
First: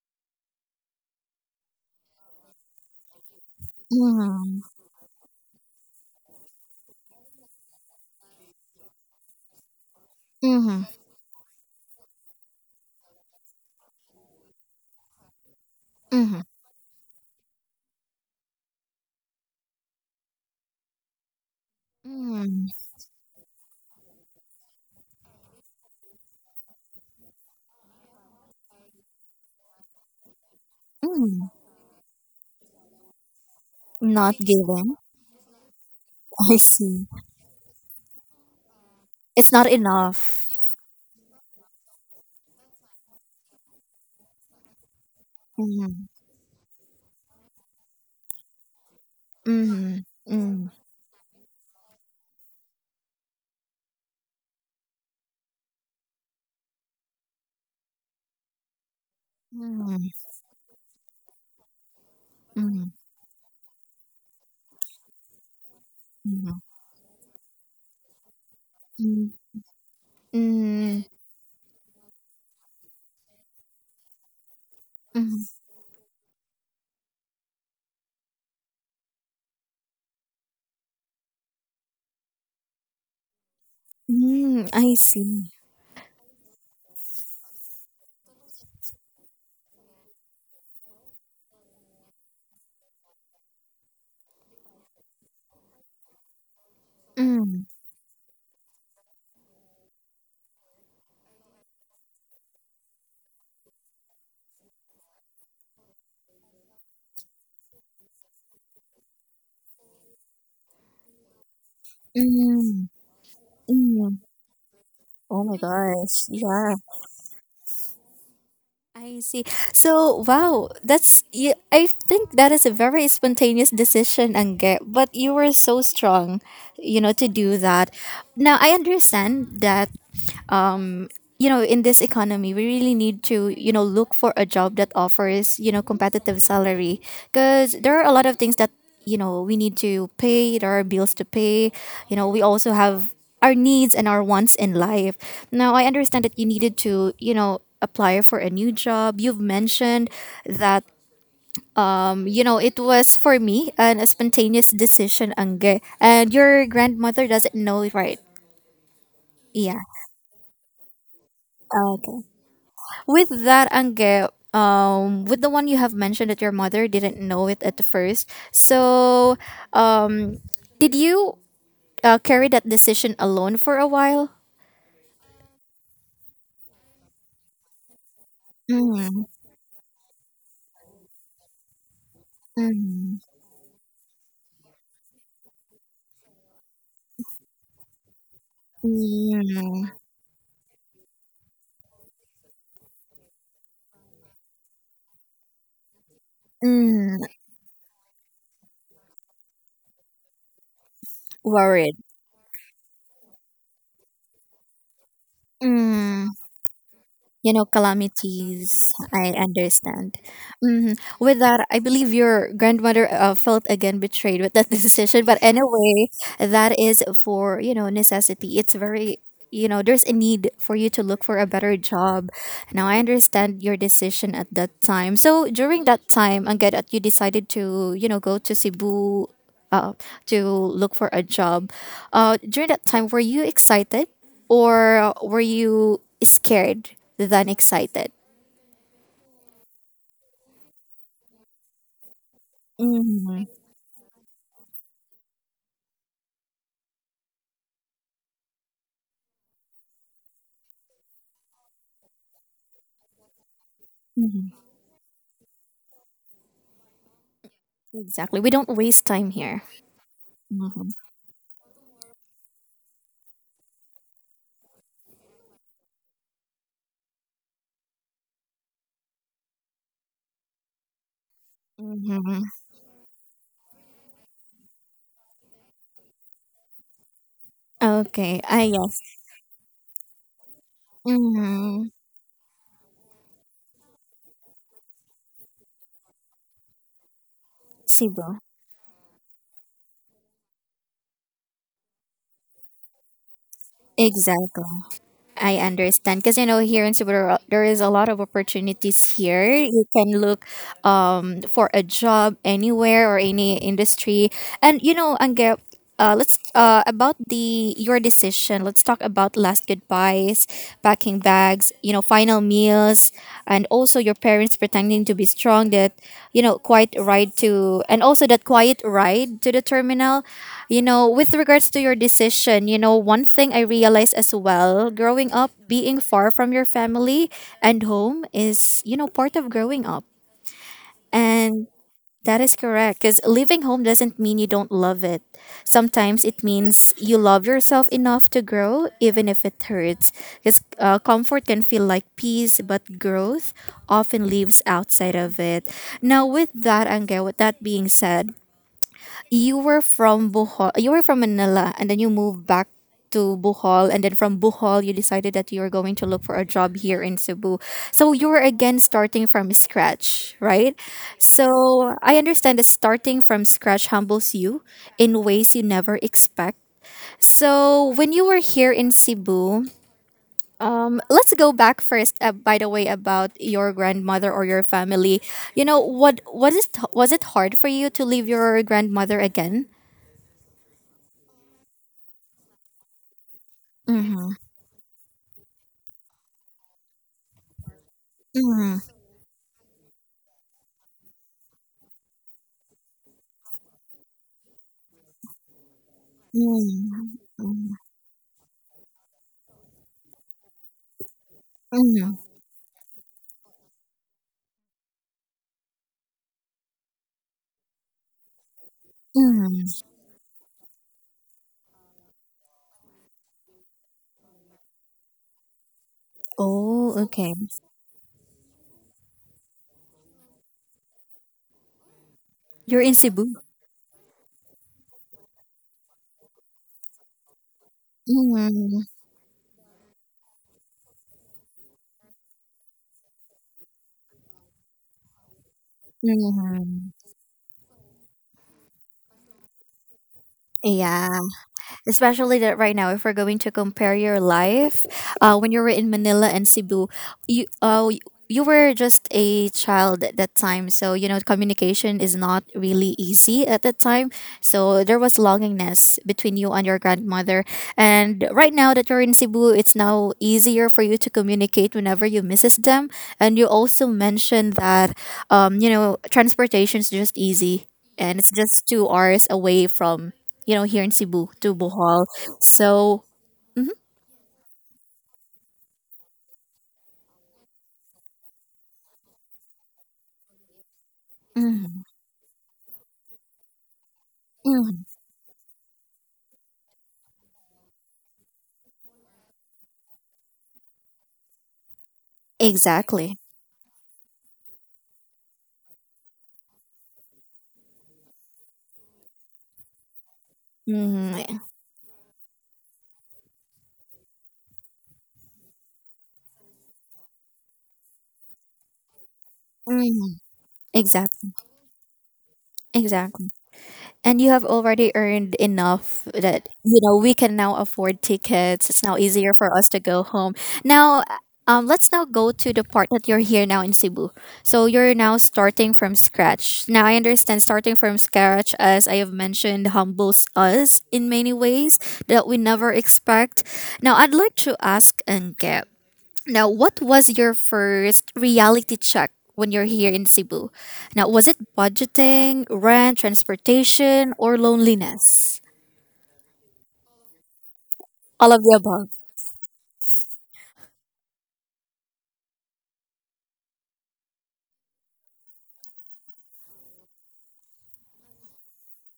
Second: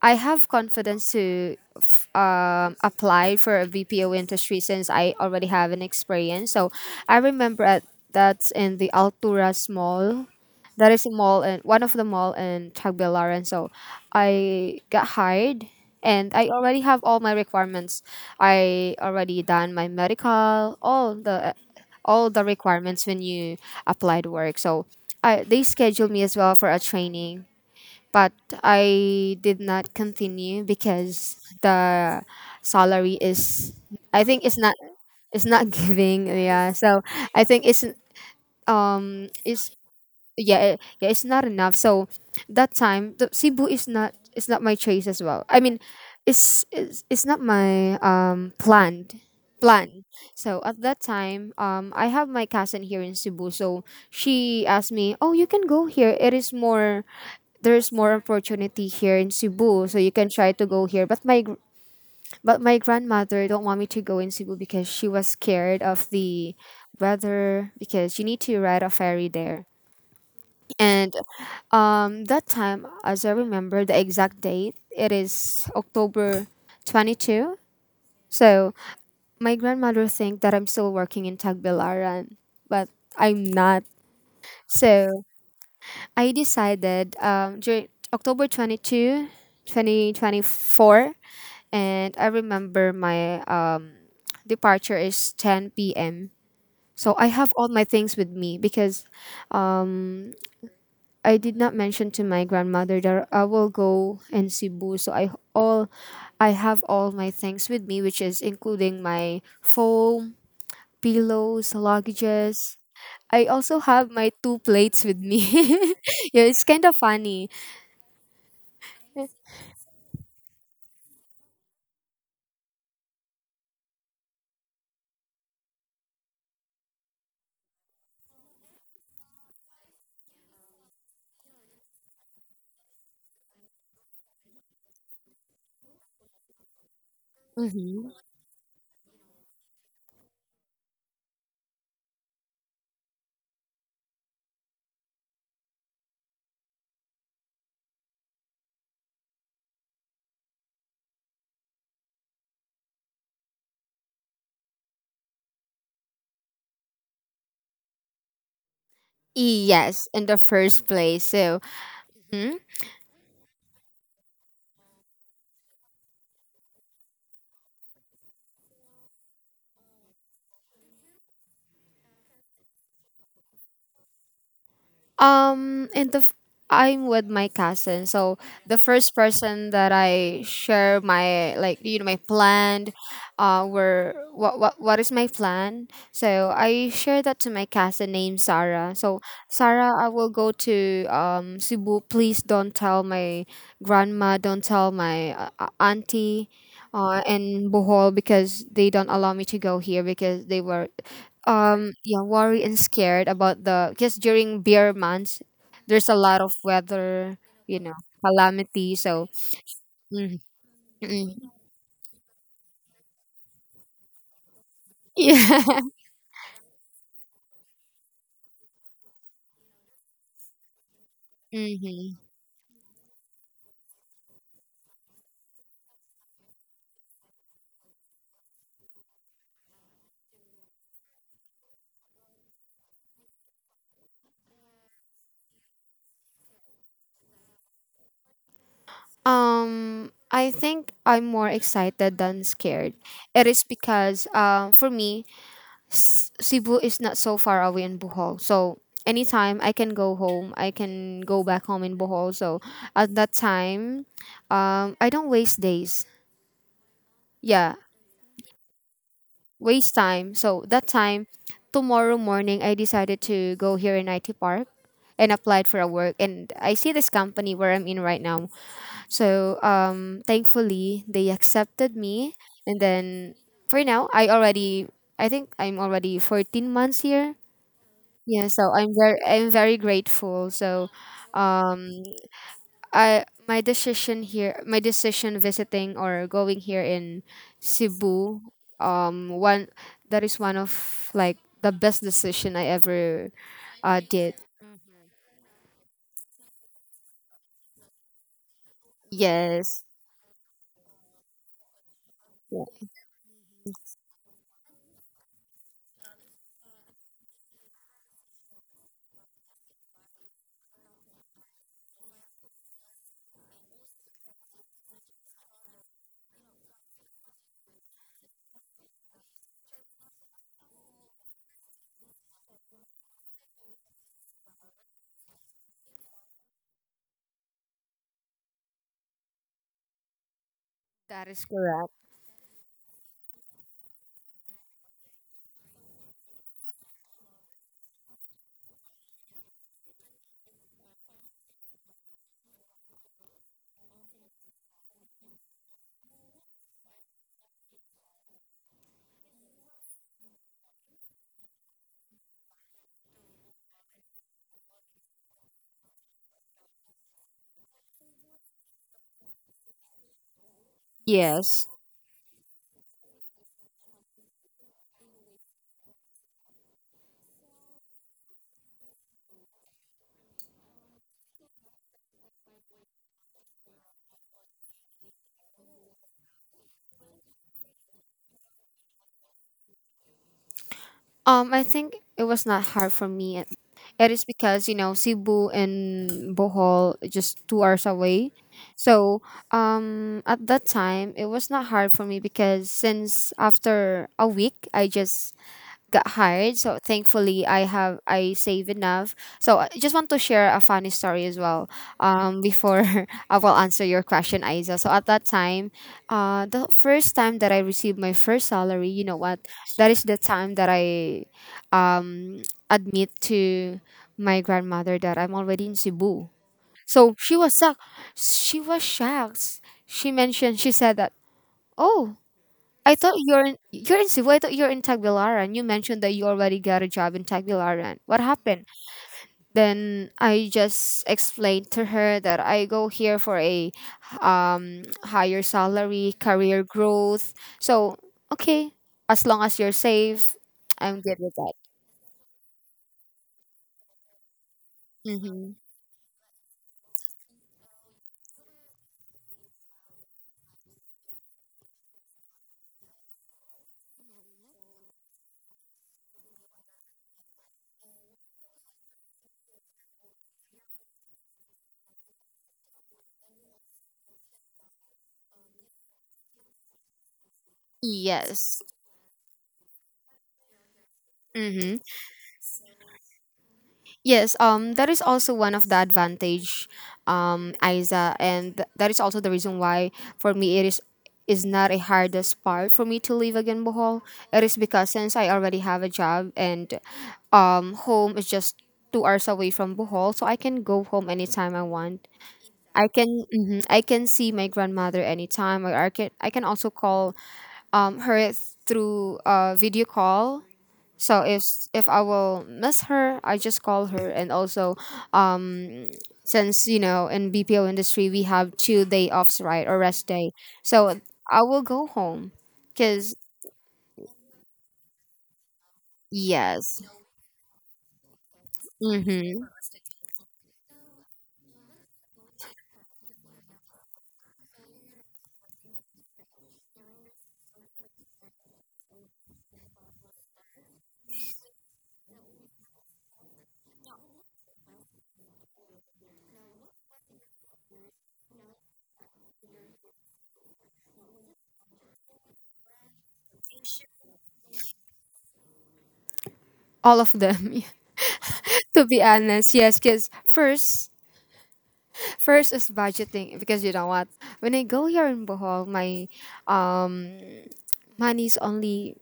I have confidence to f- um, apply for a V P O industry
Mm-hmm.
since I already have an experience. So I remember at, that's in the Alturas Mall.
Mm-hmm.
That is a mall and one of the mall in Tagbilaran. So I got hired and
Mm-hmm.
I already have all my requirements. I already done my medical, all the all the
Mm-hmm.
requirements when you applied work. So I, they scheduled me as well for a training but I did not continue because
Mm-hmm.
the salary is I
Not
think it's not
given.
it's not giving
I
yeah. So
see.
I think it's um
It's not
it's
enough.
yeah, eh, yeah, it's not enough. So that time, the Cebu is not it's not my choice as well. I mean,
Mm-hmm.
it's it's, it's not my um planned
Mm-hmm.
plan. So
Mm-hmm.
at that time, um, I have my cousin here in Cebu. So she asked me, "Oh, you can go here. It is more there's more opportunity here in Cebu, so
Mm-hmm.
you can try to go here. But my gr- but my grandmother don't want me to go in Cebu because she was scared of the
Mm-hmm.
weather because you need to ride a ferry
Mm.
there.
Mm.
And um, that time, as I remember the exact date, it
Mhm.
is October twenty-second. So my grandmother think that I'm still working in Tagbilaran, but I'm not.
Mm. I
So
see.
I decided um, during October twenty-second, twenty twenty-four, and I remember my um, departure is ten p m. So I have
Mm.
all my things with me because um, I did not mention to my grandmother that I will go in Cebu, so I all I have all my things with me, which is including my foam, pillows, luggages.
Mm.
I also have
Mm.
my two plates with me.
Oh my gosh.
Yeah, it's
Yeah.
kind of funny.
I see. So, wow, that's you, I think that is a very spontaneous decision, Angge, but you were so strong, you know, to do that. Now, I understand that you know in this economy we really need to you know look for a job that offers you know competitive salary because there are
hmm
a lot of things that you know we need to pay there are bills to pay you know we also have our needs and our wants in life. Now I understand that you needed to you know apply for a new job. You've mentioned that um, you know it was for me an, a spontaneous decision Angge and your grandmother doesn't know, right? Yeah,
Yes, in the first place. So,
okay.
mhm.
With that Angge, um with the one you have mentioned that your mother didn't know it at first, so um did you uh, carry that decision alone for a while?
Um, and the f- I'm with my cousin, so the first
mm,
person that I share my, like, you know, my plan,
mm,
uh, were what what what is my plan? So I share that to my cousin named Sarah. So, Sarah,
mm,
I will go to um Cebu. Please don't tell my grandma, don't tell my uh, uh, auntie,
mm,
uh, and Bohol, because they don't allow me to go here because they were um
worried.
yeah, worry and scared about the, because during beer months there's a
mm.
lot of weather,
You know,
you know,
calamities,
calamity. So
I understand.
mm,
hmm
mm.
with that I believe your grandmother uh, felt again betrayed with that decision, but
Yeah.
anyway that is for you know necessity, it's very you know there's a need for you to look for a better
hmm
job. Now I understand your decision at that time. So during that time again that you decided to you know go to Cebu, uh, to look for a job. Uh, during that time, were you excited or were you scared than excited?
um I think I'm more excited than scared. It
Mhm,
is because uh, for me S- Cebu is not so far away in Bohol, so anytime I can go home, I can go back home in Bohol. So at that time,
mhm.
um I don't waste days, yeah,
Exactly. We don't waste time here.
waste time. So that
Mhm.
time, tomorrow morning, I decided to go here in I T Park and applied for a work. And I see this company where I'm in right now. So, um, thankfully, they accepted me.
Mhm.
And then for now, I already, I think I'm already fourteen months here.
Okay.
Yeah,
Ah,
so I'm
yes.
very, I'm very grateful. So,
Mm-hmm.
um, I my decision here, my decision visiting or going here in
Cebu.
Cebu, um, one that is one of, like, the best decision I ever uh did.
Exactly. I understand because you know here in Cebu there is a lot of opportunities here.
Yes,
You can look um for a job
yeah,
anywhere or any industry. And you know, Angge, uh, let's uh about the your decision. Let's talk about last goodbyes, packing bags, you know, final meal illness and also your parents pretending to be strong that you know quiet ride to and also that quiet ride to the terminal. You know with regards to your decision, you know one thing I realized as well growing up being far from your family and home is you know part of growing up,
that is
and
correct.
that is correct. Because leaving home doesn't mean you don't love it. Sometimes it means you love yourself enough to grow, even if it hurts. Because uh, comfort can feel like peace, but growth often lives outside of it. Now, with that, Angel, with that being said, you were from Bohol, you were from Manila, and then you moved back to Bohol, and then from Bohol, you decided that you were going to look for a job here in Cebu. So you were again starting from scratch, right?
Yes.
So I understand that starting from scratch humbles you in ways you never expect. So when you were here in Cebu, let's go back first. Uh, by the way, about your grandmother or your family, you know what? Was it was it hard for you to leave your grandmother again?
Um, I think it was not hard for me. It it is because, you know, Cebu and Bohol is just two hours away,
Mm,
so um at that time it was not hard for me because since after a week I just got hired. So
mm,
thankfully, I
mm,
have I save enough. So I just want to share a funny story as well.
mm, mm.
Um, before I will answer your question, Isa. So at that time, uh, the first time that I received my first salary, you know what?
mm.
That is the time that I, um, admit to my grandmother that I'm already in Cebu.
Oh,
So
okay.
she was shocked. She was shocked. She mentioned. She said that. Oh,
You're
I
in
thought
Cebu.
you're in you're in Cebu. I thought you're in Tagbilaran. You mentioned that you already got a job in Tagbilaran. What happened?
Mm,
Then I just explained to her that I go here for a um higher salary, career
mm.
growth. So, okay, as long as you're safe, I'm
Yeah.
good with that.
Especially that right now if we're going to compare your life uh,
Mm-hmm.
when you were in Manila and Cebu, you uh, you were just a child at that time, so you know communication is not really easy at that time, so there was longingness between you and your grandmother. And right now that you're in Cebu it's now easier for you to communicate whenever you misses them, and you also mentioned that um, you know transportation is just easy and it's
Yes.
just two hours away from you know, here in Cebu to
Mm-hmm.
Bohol. So, mhm,
Yes, um, that is also one of the advantage, um, Isa, and th- that is also the reason why for me it is is not a
mhm,
hardest part for me to leave again Bohol. It is
mhm.
because since I already have a job, and um home is just two hours away from Bohol, so I can go home anytime I want. I
Exactly.
can mhm, I can see my grandmother anytime. Or I can I can also call um her through uh video call.
Mhm,
So if s- if I will miss her, I just call her. And also, um, since, you know, in B P O industry we have two day offs, right, or rest
mhm.
day. So
Exactly.
I will go home, cause
Exactly. And you have already earned enough that you
yes,
know we can now afford tickets, it's now easier
mm-hmm.
for us to go home now. um, let's now go to the part that you're here now in Cebu. So you're now starting from scratch. Now I understand starting from scratch, as I have mentioned, humbles us in many ways that we never expect. Now I'd like to ask Angep, now, what was your first reality check when you're here in Cebu? Now, was it budgeting, rent, transportation, or loneliness?
All of them.
All of the
To
above.
be honest, yes, cause first first is budgeting because, you know what, when I go here in Bohol, my um money's only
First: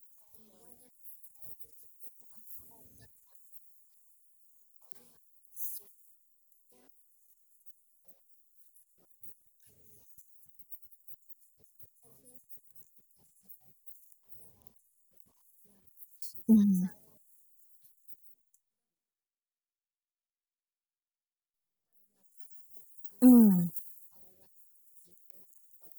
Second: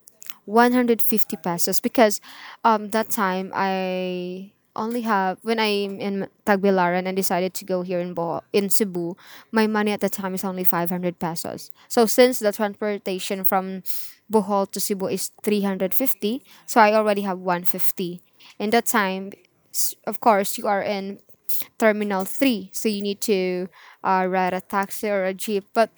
one hundred fifty pesos because um that time I only have, when I'm in Tagbilaran and decided to go here in Bohol, in Cebu, my money at the time is only five hundred pesos. So since the transportation from Bohol to Cebu is three hundred fifty, so
Mm,
I already have one hundred fifty. In that time, s- of course, you are in Terminal three, so you need to
mm,
uh, ride a taxi or a jeep, but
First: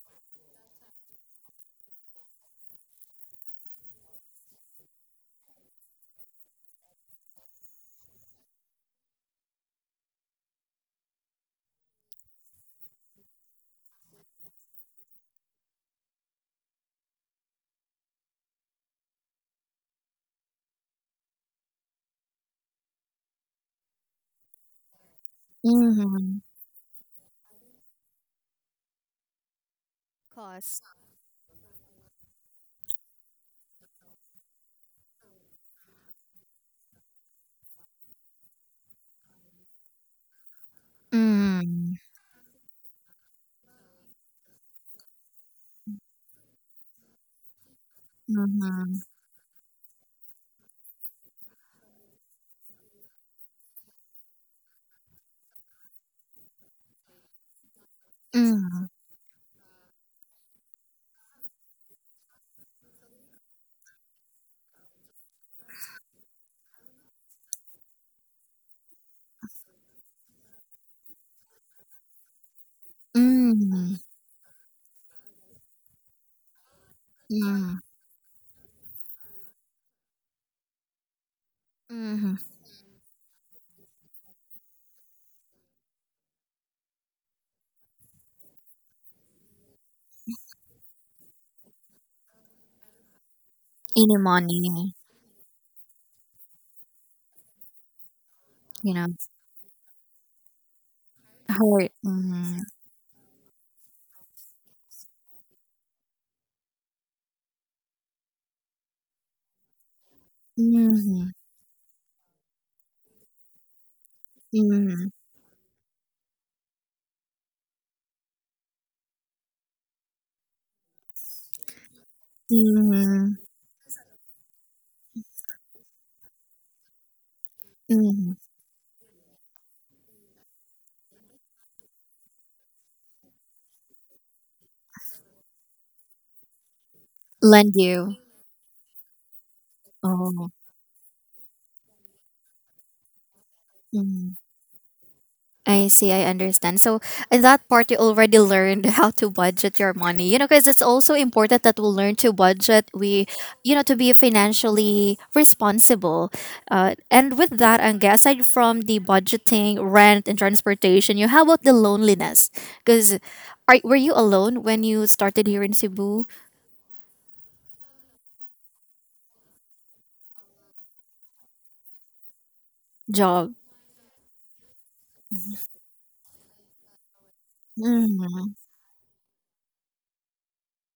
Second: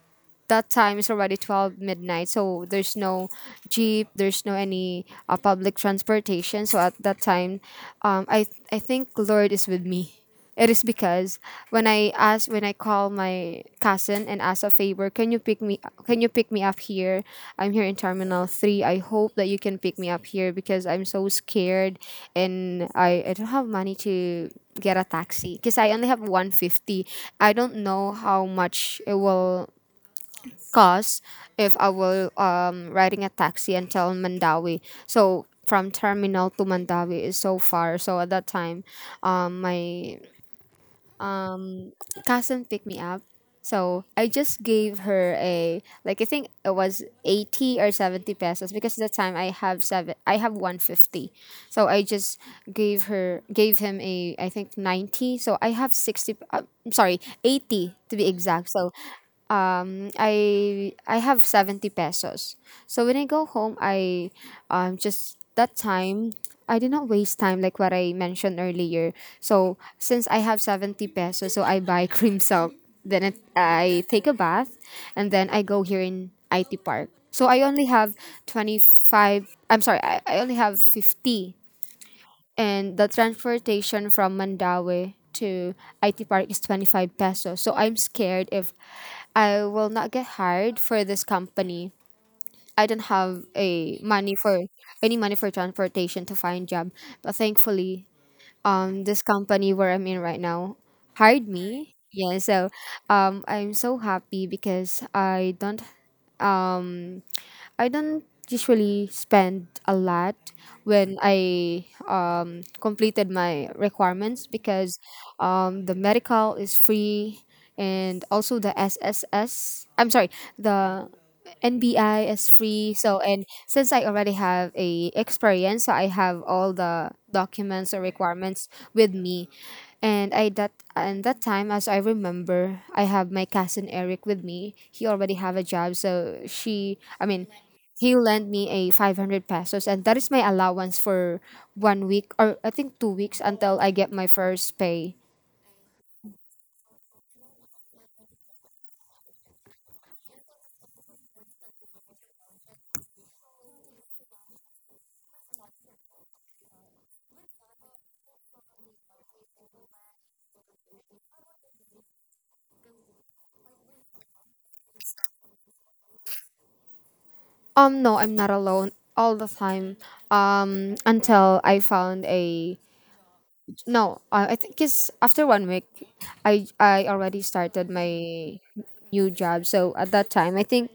that time is already twelve midnight, so there's no jeep, there's no any uh, public transportation. So at that time, um, I, I think lord is with me. It is because when i ask when I call my cousin and ask a favor, can you pick me, can you pick me up here, I'm here in Terminal three, I hope that you can pick me up here because I'm so scared, and i, I don't have money to get a taxi because I only have
mm.
one hundred fifty. I don't know how much it will
Cost.
cause if I will um riding a taxi until Mandawi, so from terminal to Mandawi is so far. So at that time, um my
Mm,
cousin picked me up. So I just gave her a, like, I think it was eighty or seventy pesos, because
mm,
at the time I have seven I have one fifty. So I just gave her gave him a, I think, ninety. So I have sixty, uh, I'm sorry, eighty, to be exact.
mm,
So um I I have seventy pesos. So when I go home, I um just that time, I did not waste time, like what I mentioned earlier. So since I have seventy pesos, so I buy cream silk. Then it,
mm,
I take a bath and then I go here in I T Park. So I
mm,
only have 25 I'm sorry, I, I only have fifty,
mm.
and the transportation from Mandawi to I T Park is twenty-five pesos. So I'm scared if I will not get hired for this company. I don't have a
Any
money for
money,
any money for transportation to find job. But thankfully,
you
um
know,
this company where I'm in right now hired
hurt.
me. Yeah,
Mm,
so um I'm so happy because I don't um, I don't usually spend a lot when
mm,
I um, completed my requirements because,
mm,
um, the medical is free, and also the S S S. I'm sorry, the N B I is free. So
mm,
and since I already have a experience, so I have all the documents or
mm.
requirements with me. And I that and that time, as I remember, I have my cousin Eric with me. He already have a job, so she, I mean,
Lend you.
he lent me a five hundred pesos, and that is my
Oh.
allowance for one week or I think two weeks until I get my first pay.
I see, I understand. So, in that part, you already learned how to budget your money, you know, because it's also important that we learn to budget. We, you know, to be financially responsible. Uh, and with that, Ange, aside from the budgeting, rent, and transportation, you how about the loneliness? Because are, were you alone when you started here in Cebu
Um, no, I'm not alone all the time. Um, until I found a,
job?
no, uh, I think it's after one week, I I already started
Mm,
my new job. So at that time, I think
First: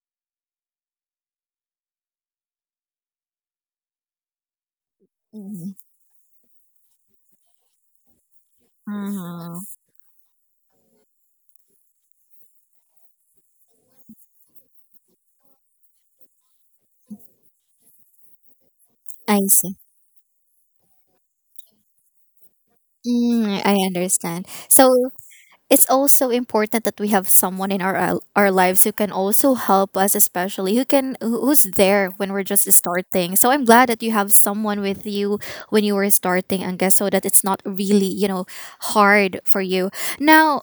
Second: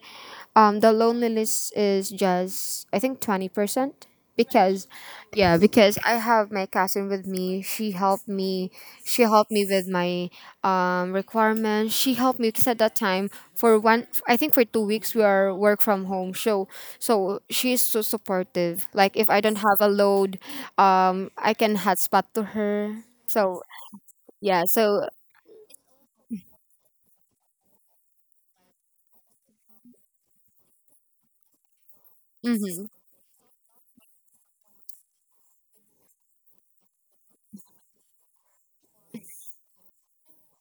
um the loneliness is just, I think, twenty percent, because yeah,
mm,
because I have my cousin with me. She helped me. She helped
mm.
me with my um requirements. She helped me because at that time for one I think for two weeks we are work from home. So so she's so supportive. Like, if
I
I don't
see.
have a load, um I can hotspot to her.
Mm,
So
I understand.
yeah,
So,
so
it's also important that we have someone in our al- our lives who can also help us, especially who can who- who's there when we're just
mhm.
starting, so I'm glad that you have someone with you when you were starting, and guess so that it's not really you know hard for you now.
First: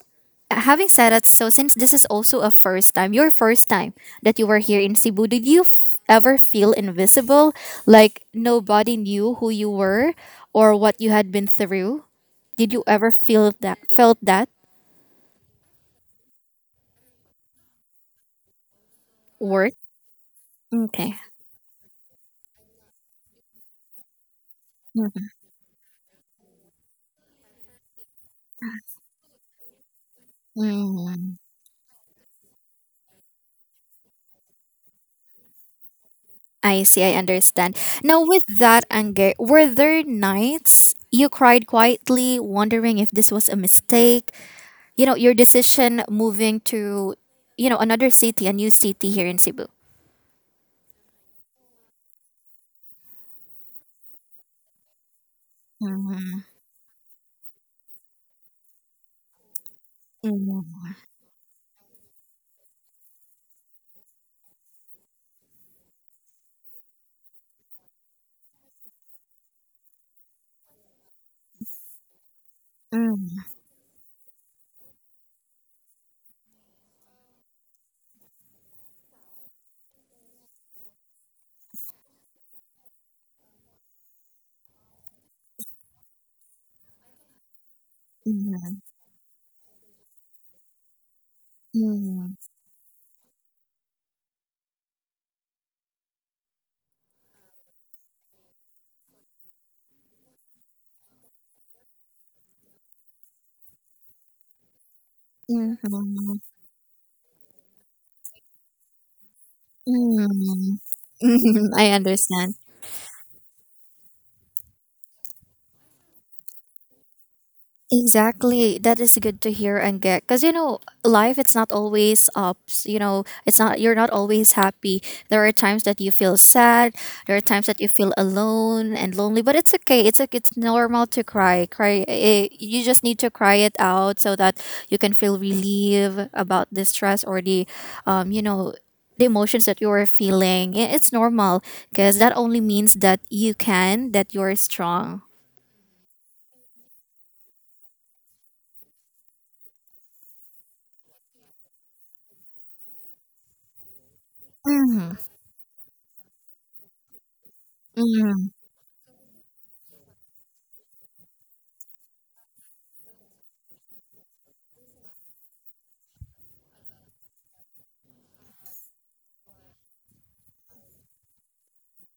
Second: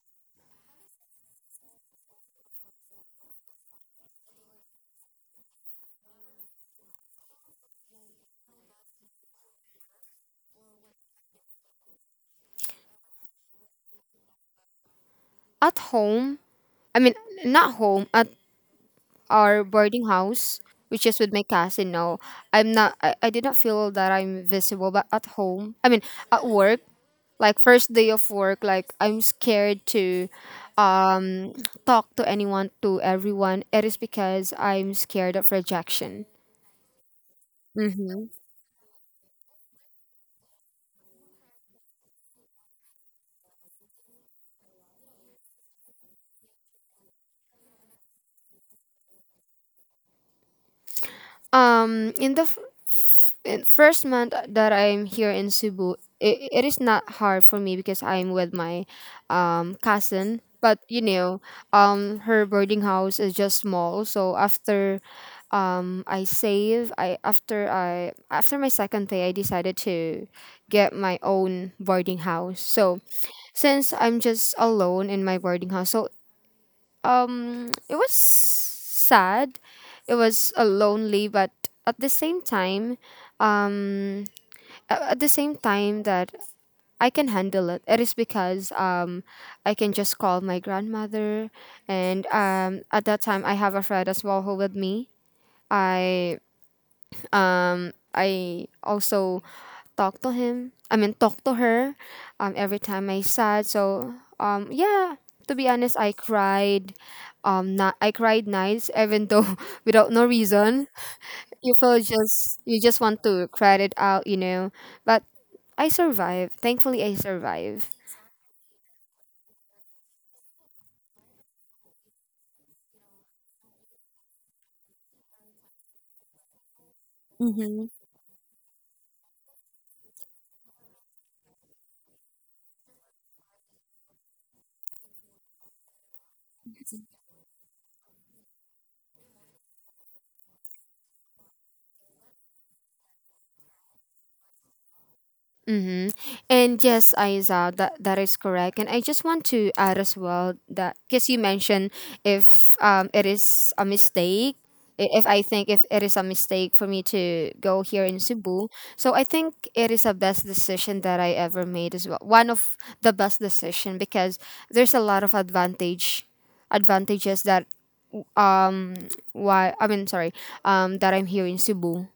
Having said that, so since this is also a first time, your first time that you were here in Cebu, did you f- ever feel invisible, like nobody knew who you were or what you had been through? Did you ever feel that, felt that
At home, I mean, not home, at our
work?
boarding house, which
Okay.
is with my cousin. No, I'm not. I, I did not feel that I'm visible, but at
Mhm.
home, I mean at work, like first day of work, like I'm scared to
Mm.
um talk to anyone to everyone. It is because I'm scared of rejection.
I see, I understand. Now,
Mm-hmm.
with that anger, were there nights you cried quietly, wondering if this was a mistake? You know, your decision moving to, you know, another city, a new city here in Cebu.
Um, in the f- f- in first month that I'm here in Cebu,
Mhm.
it, it is not hard for me because I'm with my um cousin. But
Mhm.
you know, um, her boarding house is just small. So after, um, I save. I after I after my second pay, I decided to get my own boarding house. So
Mhm.
since I'm just alone in my boarding house, so um it was sad, it was uh, lonely, but at the same time um a- at the same time that I can handle it. It is because um I can just call my grandmother, and
Mhm.
um at that time I have a friend as well who with me. i um, I also talk to him. I mean, talk to her. Um, every time I sad. So um, yeah. To be
Mhm.
honest, I
Mhm.
cried. Um, not I cried nights, even though without no
Mhm.
reason. You
I
feel,
understand.
just, you just want to cry it out, you know. But I survived. Thankfully, I survived.
Exactly. That is good to hear and get. Because, you know, life, it's not always ups. You know, it's not, you're not always happy. There are times that you feel sad. There are times that you feel alone and lonely, but it's okay. It's like, it's normal to cry. Cry. It, you just need to cry it out so that you can feel relief about the stress or the, um, you know, the emotions that you are feeling. I- It's normal because that only means that you can, that you're strong.
Mm-hmm. And yes, Aiza, that, that is correct. And I just want to add as well that because you mentioned if um, it is a mistake, i-
Hmm.
if I think if it is a mistake for me to go here in
Hmm.
Cebu, so I think it is a best decision that I ever made as well. One of the best decision because there's a lot of advantage advantages that um why I mean sorry um that I'm here in Cebu.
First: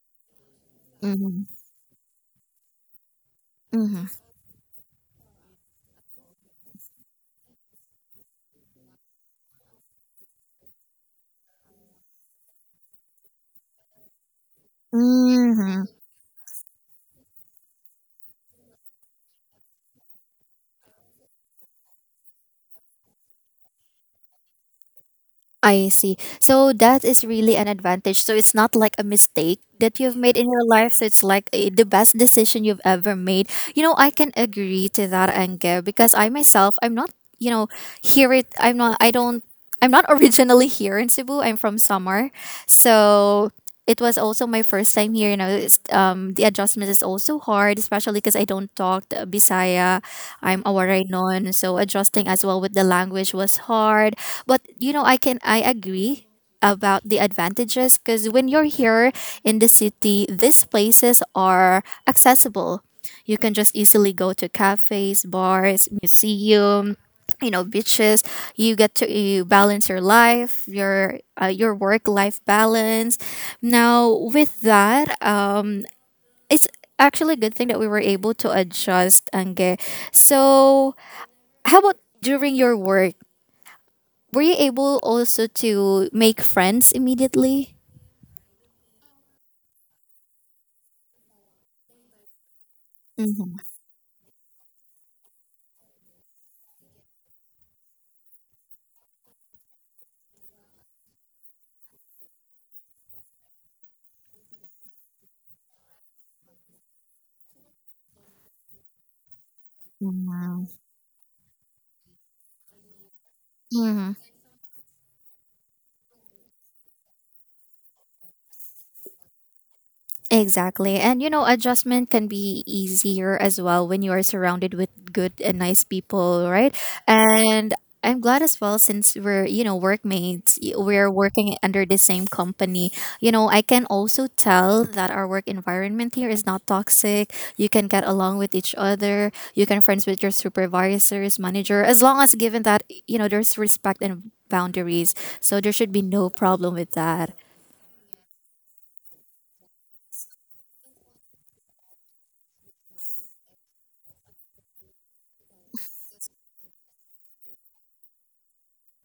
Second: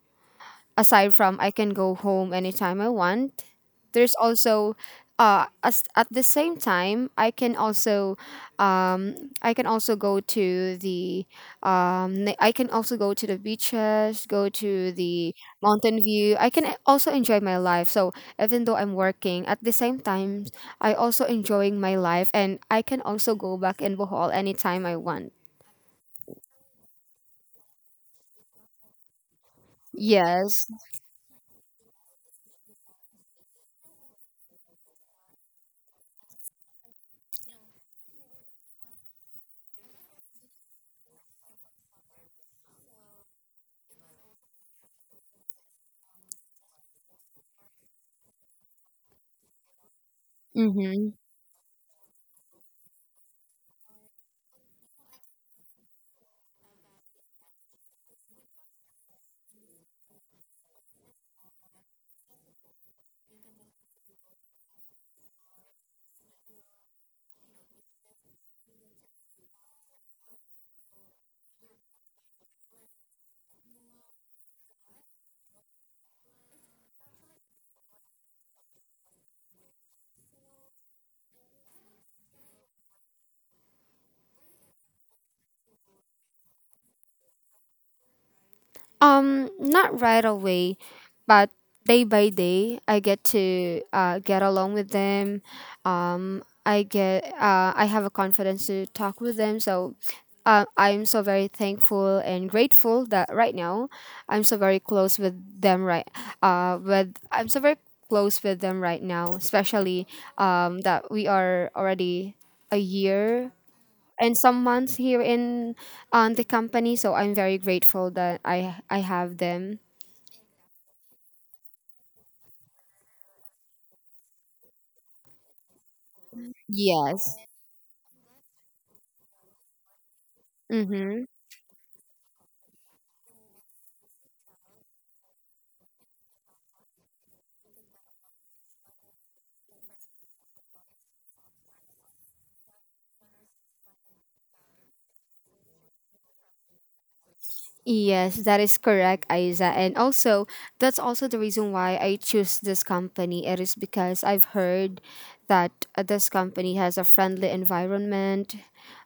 Aside from
Hmm.
I can go home anytime I want,
Hmm.
there's also uh as, at the same time I can also um I can also go to the um na- I can also go to the beaches, go to the
Hmm.
mountain view. I can also enjoy my life. So even though I'm working, at the same time I also enjoying my life and I can also go back in Bohol anytime I want.
I see. So that is really an advantage. So it's not like a mistake that you've made in your
Yes.
life. So it's like eh, the best decision you've ever made. You know, I can agree to that, Ange, because I myself, I'm not, you know, here it, I'm not, I don't, I'm not originally here in Cebu. I'm from Samar. So it was also my first time here. You know, it's, um, the adjustment is also hard, especially because I don't talk the Bisaya. I'm a
Mhm.
Waraynon, so adjusting as well with the language was hard. But you know, I can I agree about the advantages because when you're here in the city, these places are accessible. You can just easily go to cafes, bars, museum, you know beaches. You get to, you balance your life, your uh, your work life balance. Now with that, um it's actually a good thing that we were able to adjust, Ange. So how about during your work, were you able also to make friends immediately?
Um, not right away, but day by day, I get to uh, get along with them. Um, I get uh, I have a confidence to talk with them. So, uh, I'm so very thankful and grateful that right now, I'm so very close with them. Right, uh, with I'm so very close with them right now, especially
Mm-hmm.
um that we are already a year and some months here in um, the company. So I'm very grateful that I I have them.
Exactly. And you know, adjustment can be easier as well when you are surrounded with good and nice people, right?
Yes.
And I'm glad as well since we're, you know, workmates, y- we're
Mm-hmm.
working under the same company. You know, I can also tell that our work environment here is not toxic. You can get along with each other. You can friends with your supervisors, manager, as long as given that, you know, there's respect and boundaries. So there should be no problem with that.
Yes, that is correct, Aiza. And also, that's also the reason why I choose this company. It is because I've heard that uh, this company has a friendly environment,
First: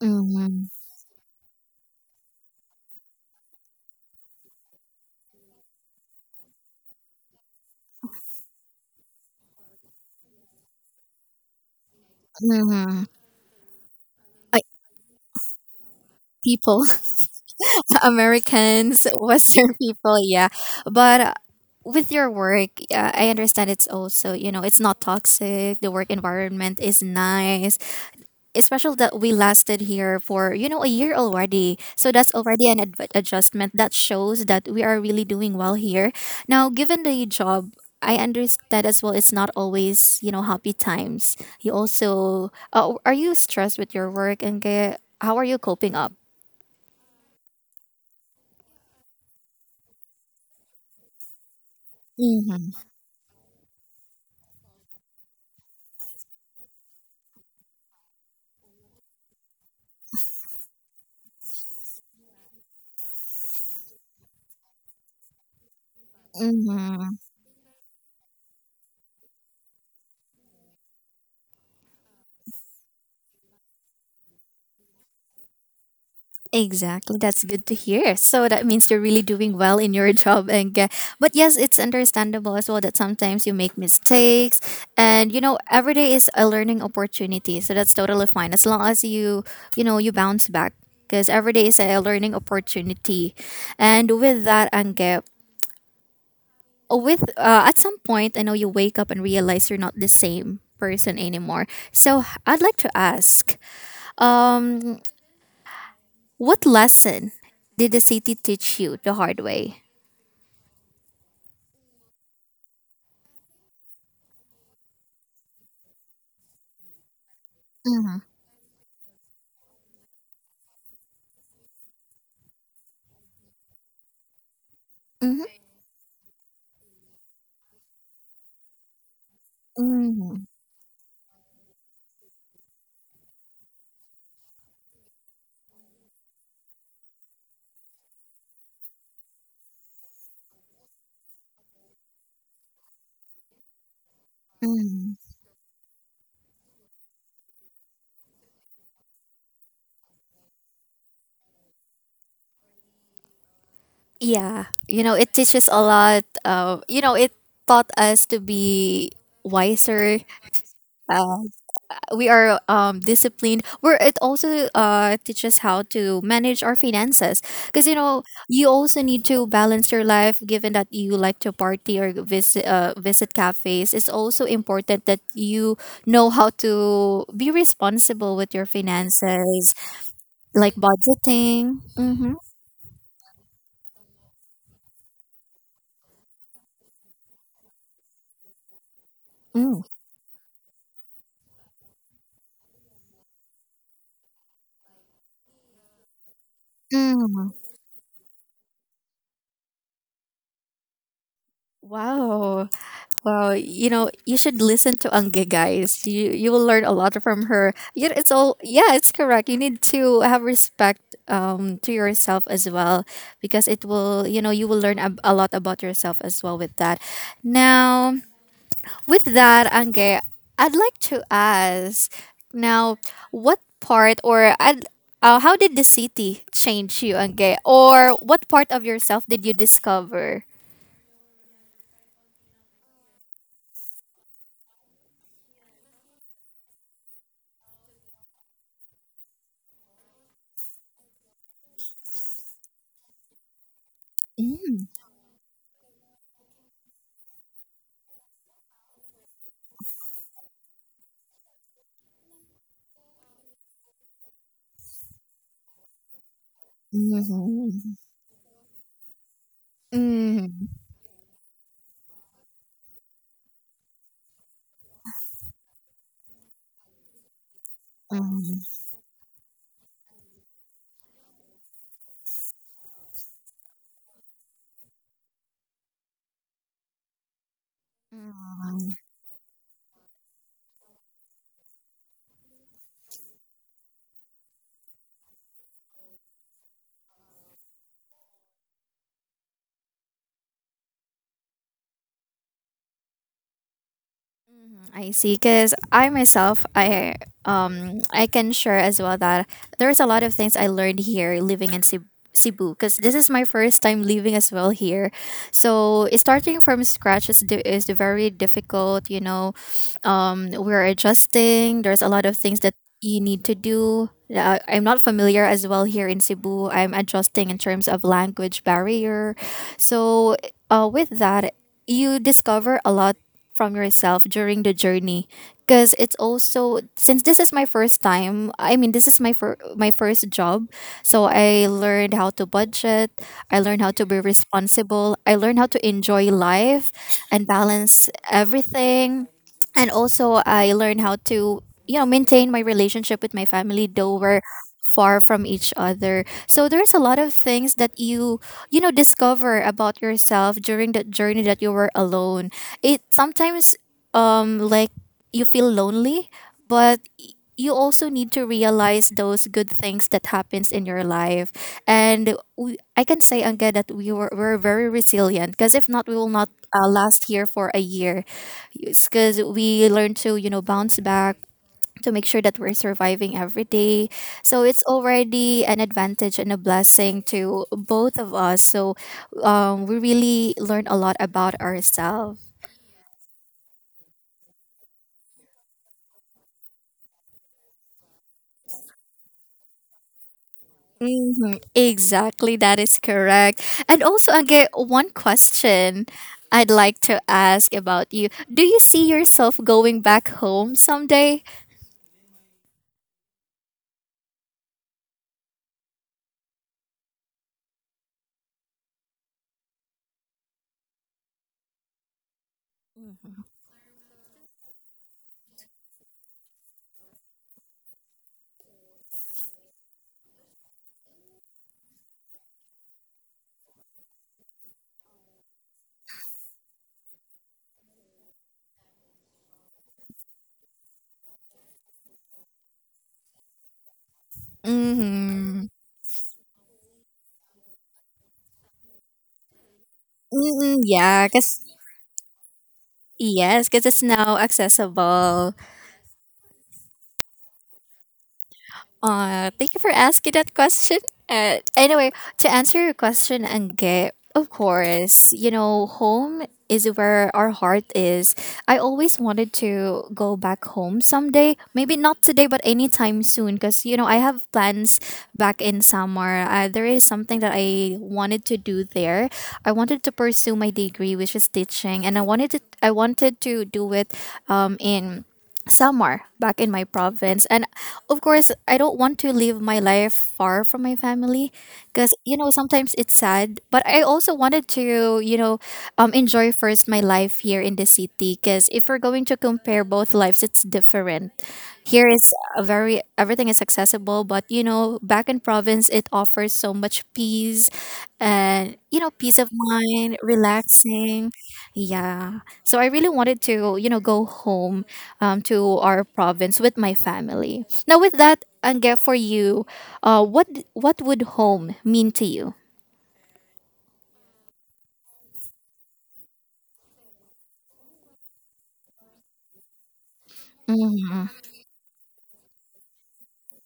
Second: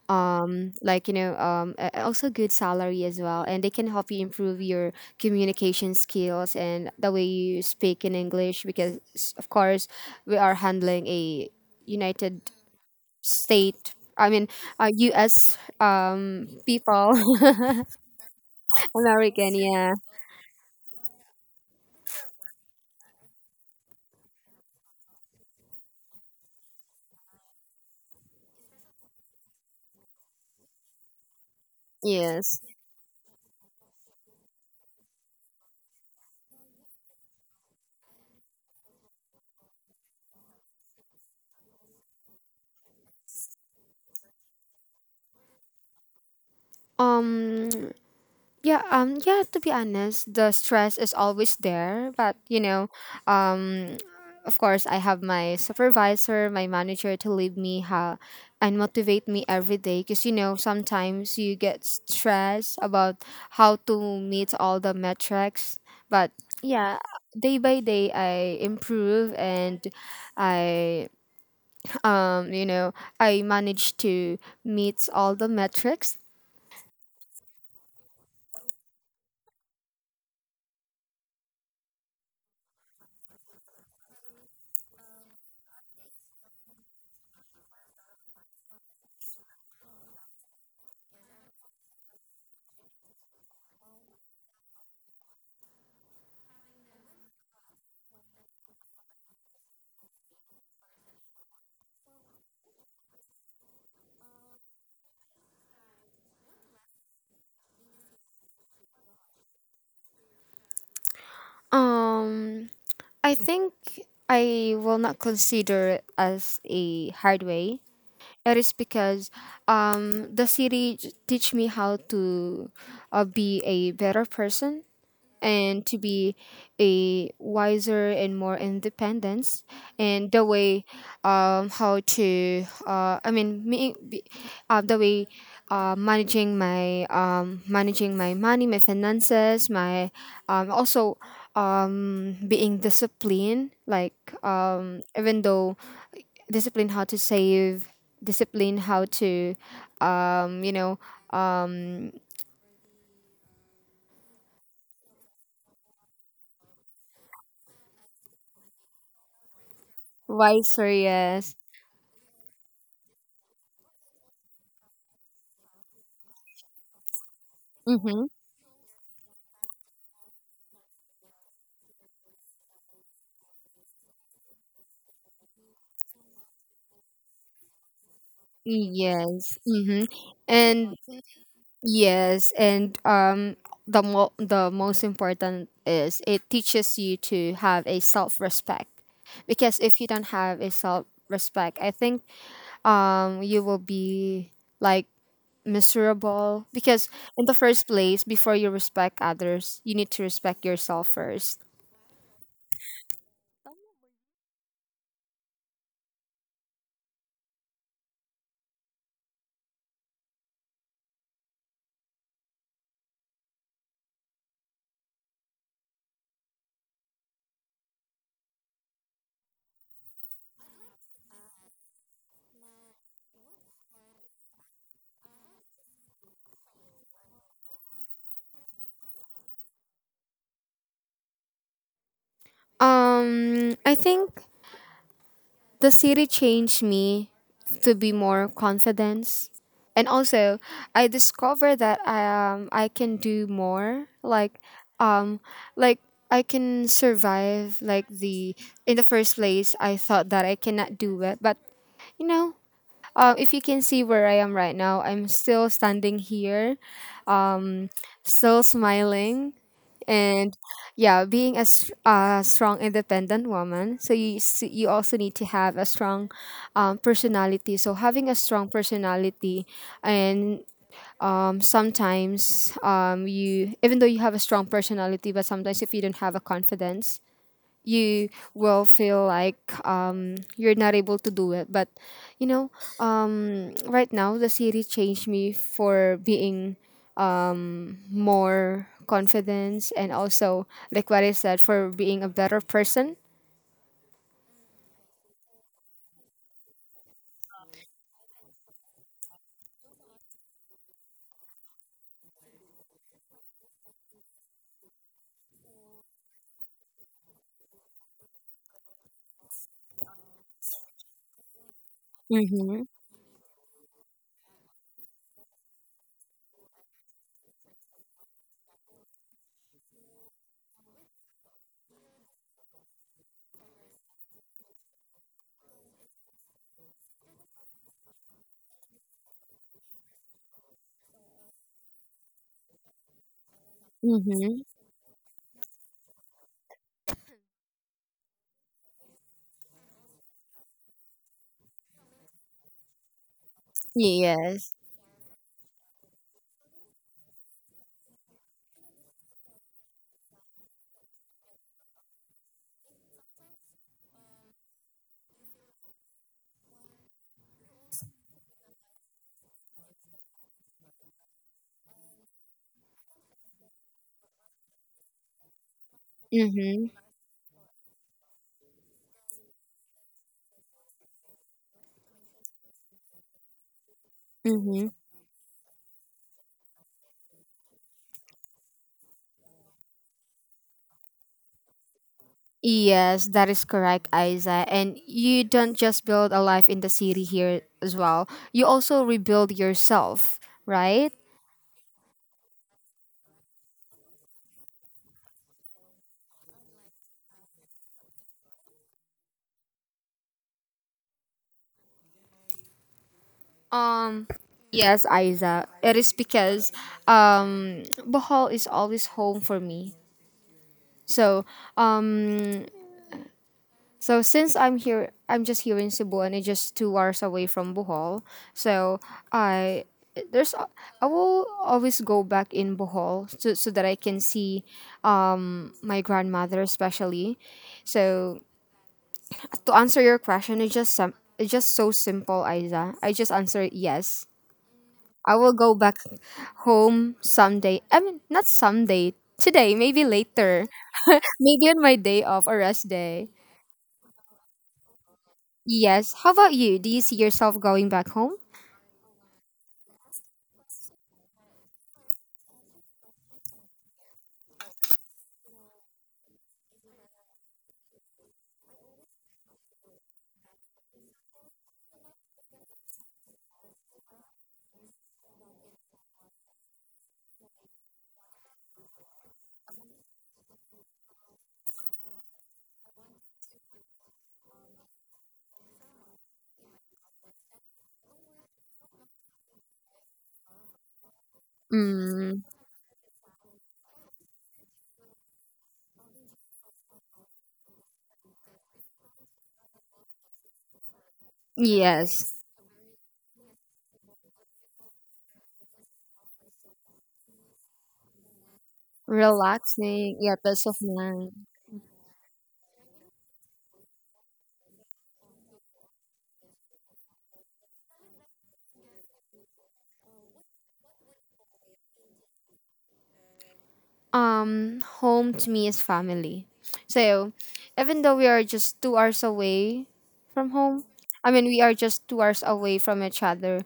Mm-hmm.
um like you know um a- also good salary as well, and they can help you improve your communication skills and the way you speak in English because, s- of course, we are handling a united
Mm-hmm.
state I mean uh, US um
People.
people
Americans,
American,
Western
yeah.
people, yeah. But uh, with your work, yeah, I understand it's also, you know, it's not toxic. The work environment is nice, especially that we lasted here for, you know, a year already. So that's
Yes.
already an adv- adjustment that shows that we are really doing well here. Now, given the job, I understand as well, it's not always, you know, happy times. You also, uh, are you stressed with your work and how are you coping up?
um Yeah, um, yeah, to be honest, the stress is always there, but you
Mm-hmm.
know, um, of course, I have my supervisor, my manager to lead me how and motivate me every day because, you know, sometimes you get stressed about how to meet all the metrics, but yeah, day by day, I improve, and I, um, you know, I manage to meet all the metrics.
Exactly. That's good to hear. So that means you're really doing well in your job and get, but yes, it's understandable as well that sometimes you make mistakes, and you know every day is a learning opportunity. So that's totally fine as long as you you know you bounce back, because every day is a learning opportunity. And with that, Angge, with uh, at some point I know you wake up and realize you're not the same person anymore. So I'd like to ask, what lesson did the city teach you the hard way?
Um, I think I will not consider it as a hard way. It is because um, the city j- teach me how to uh, be a better person,
Mm-hmm.
and to be a wiser and more independence, and the way um how to uh I mean me be- uh, the way, uh, managing my um managing my money, my finances, my um also, um being disciplined, like, um
Mm-hmm.
even though, discipline how to save, discipline how to, um you know um
Yeah, you know, it teaches a lot. Uh, you know, it taught us to be wiser.
wiser,
Uh,
yes.
we are um, disciplined. Where it also uh, teaches how to manage our finances, because you know, you also need to balance your life. Given that you like to party or visit uh, visit cafes, it's also important that you know how to be responsible with your
Yes.
finances,
Mm-hmm.
like
And
budgeting. Mm-hmm.
yes, and um the mo- the most important is it teaches you to have a self-respect. Because if you don't have a self-respect, I think um you will be like miserable, because in
Mm.
the first place, before you respect others, you need to respect yourself first.
Wow. Wow. You know, you should listen to Angge, guys. You you will learn a lot from her. Yeah, it's all yeah, it's correct. You need to have respect um to yourself as well, because it will, you know, you will learn a, a lot about yourself as well with that. Now, with that, Angge, I'd like to ask now what part or I'd uh, how did the city change you, Angge? Or what part of yourself did you discover?
Um I think the city changed me to be more confident, and also I discovered that I, um, I can do more, like, um like I can survive, like the in the first place I thought that I cannot do it, but you know uh, if you can see where I am right now, I'm still standing here, um
Mhm.
still smiling, and
Mhm.
yeah, being a, s- a strong independent woman. So you s- you also need to have a strong um, personality, so having a
Um,
strong personality, and um, sometimes, um, you even though you have a strong personality, but sometimes if you don't have a confidence, you will
um,
feel like, um, you're not able to do it. But you know, um, right now the city changed me for being um, more confidence, and also like what I said, for being a better person.
Mhm, I see. Because I myself, I um, I can share as well that there's a lot of things I learned here living in Cebu. Cebu, because this is my first time living as well here, so starting from scratch is di- is very difficult. You know, um, we're adjusting. There's a lot of things that
Mm-hmm.
you need to do. Uh, I'm not familiar as well here in Cebu. I'm adjusting in terms of language barrier. So, uh, with that, you discover a lot from yourself during the journey, because it's also, since this is my first time, I mean, this is my fir- my first job, so I learned how to budget, I learned how to be
Mm-hmm.
responsible, I learned how to enjoy life and balance everything. And also I learned how to, you know maintain my relationship with my family though we're
Yes.
far from each other. So there's a lot of things that you you know discover about yourself during the journey that you were alone. It sometimes, um like, you feel lonely, but you also need to realize those good things that happens in your life. And we, I can say again that we were, were very resilient, because if not we will not uh,
Mm-hmm.
last here for a year, because we learn to, you know bounce back to make sure that we're surviving every day. So it's
Mm-hmm.
already an advantage and a blessing to both of us. So um, we really learn a lot about ourselves.
Yes, that is correct, Isa. And you don't just build a life in the city here as well. You also rebuild yourself, right?
Hmm. Exactly, that is correct. And also, again, one question I'd like to ask about you. Do you see yourself going back home someday?
Um, yes, Isa. It is because um, Bohol is always home for me. So, um, so since I'm here, I'm just here in Cebu, and it's just two hours away from Bohol. So I there's a- I will always go back in Bohol, so, so that I can see um my grandmother especially. So, to answer your question, it's just some it's just so simple, Isa. I just answer yes. I will
Mm-hmm.
go back home someday. I mean, not someday. Today, maybe later.
Mm-hmm. Yeah, because
Maybe on my day off or rest day.
yes, because it's now accessible.
Yes. How about you? Do you see yourself going back home?
Uh, thank you for asking that question. Uh, anyway, to answer your question, Angge, of course, you know, home is where our heart is. I always wanted to go back home someday. Maybe not today, but anytime soon. Because, you know, I have plans back in summer. Uh, there is something that I wanted to do there. I wanted to pursue my degree, which is teaching. And I wanted to, I wanted to do it um, in Samar back in my province. And of course, I don't want to live my life far from my family, because, you
Mm,
know, sometimes it's sad. But I also wanted to, you know, um, enjoy first my life here in the city, because if we're going to compare both lives, it's different. Here is
yes.
a very, everything is accessible. But, you know, back in province, it offers so much peace and, you know, peace of mind,
Relaxing. Yeah, peace of
relaxing.
mind.
Yeah. So I really wanted to, you know, go home um, to our province with my family. Now, with that, Ange, for you, uh, what what would home mean to you?
Um home to me is family. So even though we are just two hours away from home,
Mm-hmm.
I mean, we are just two hours away from each other,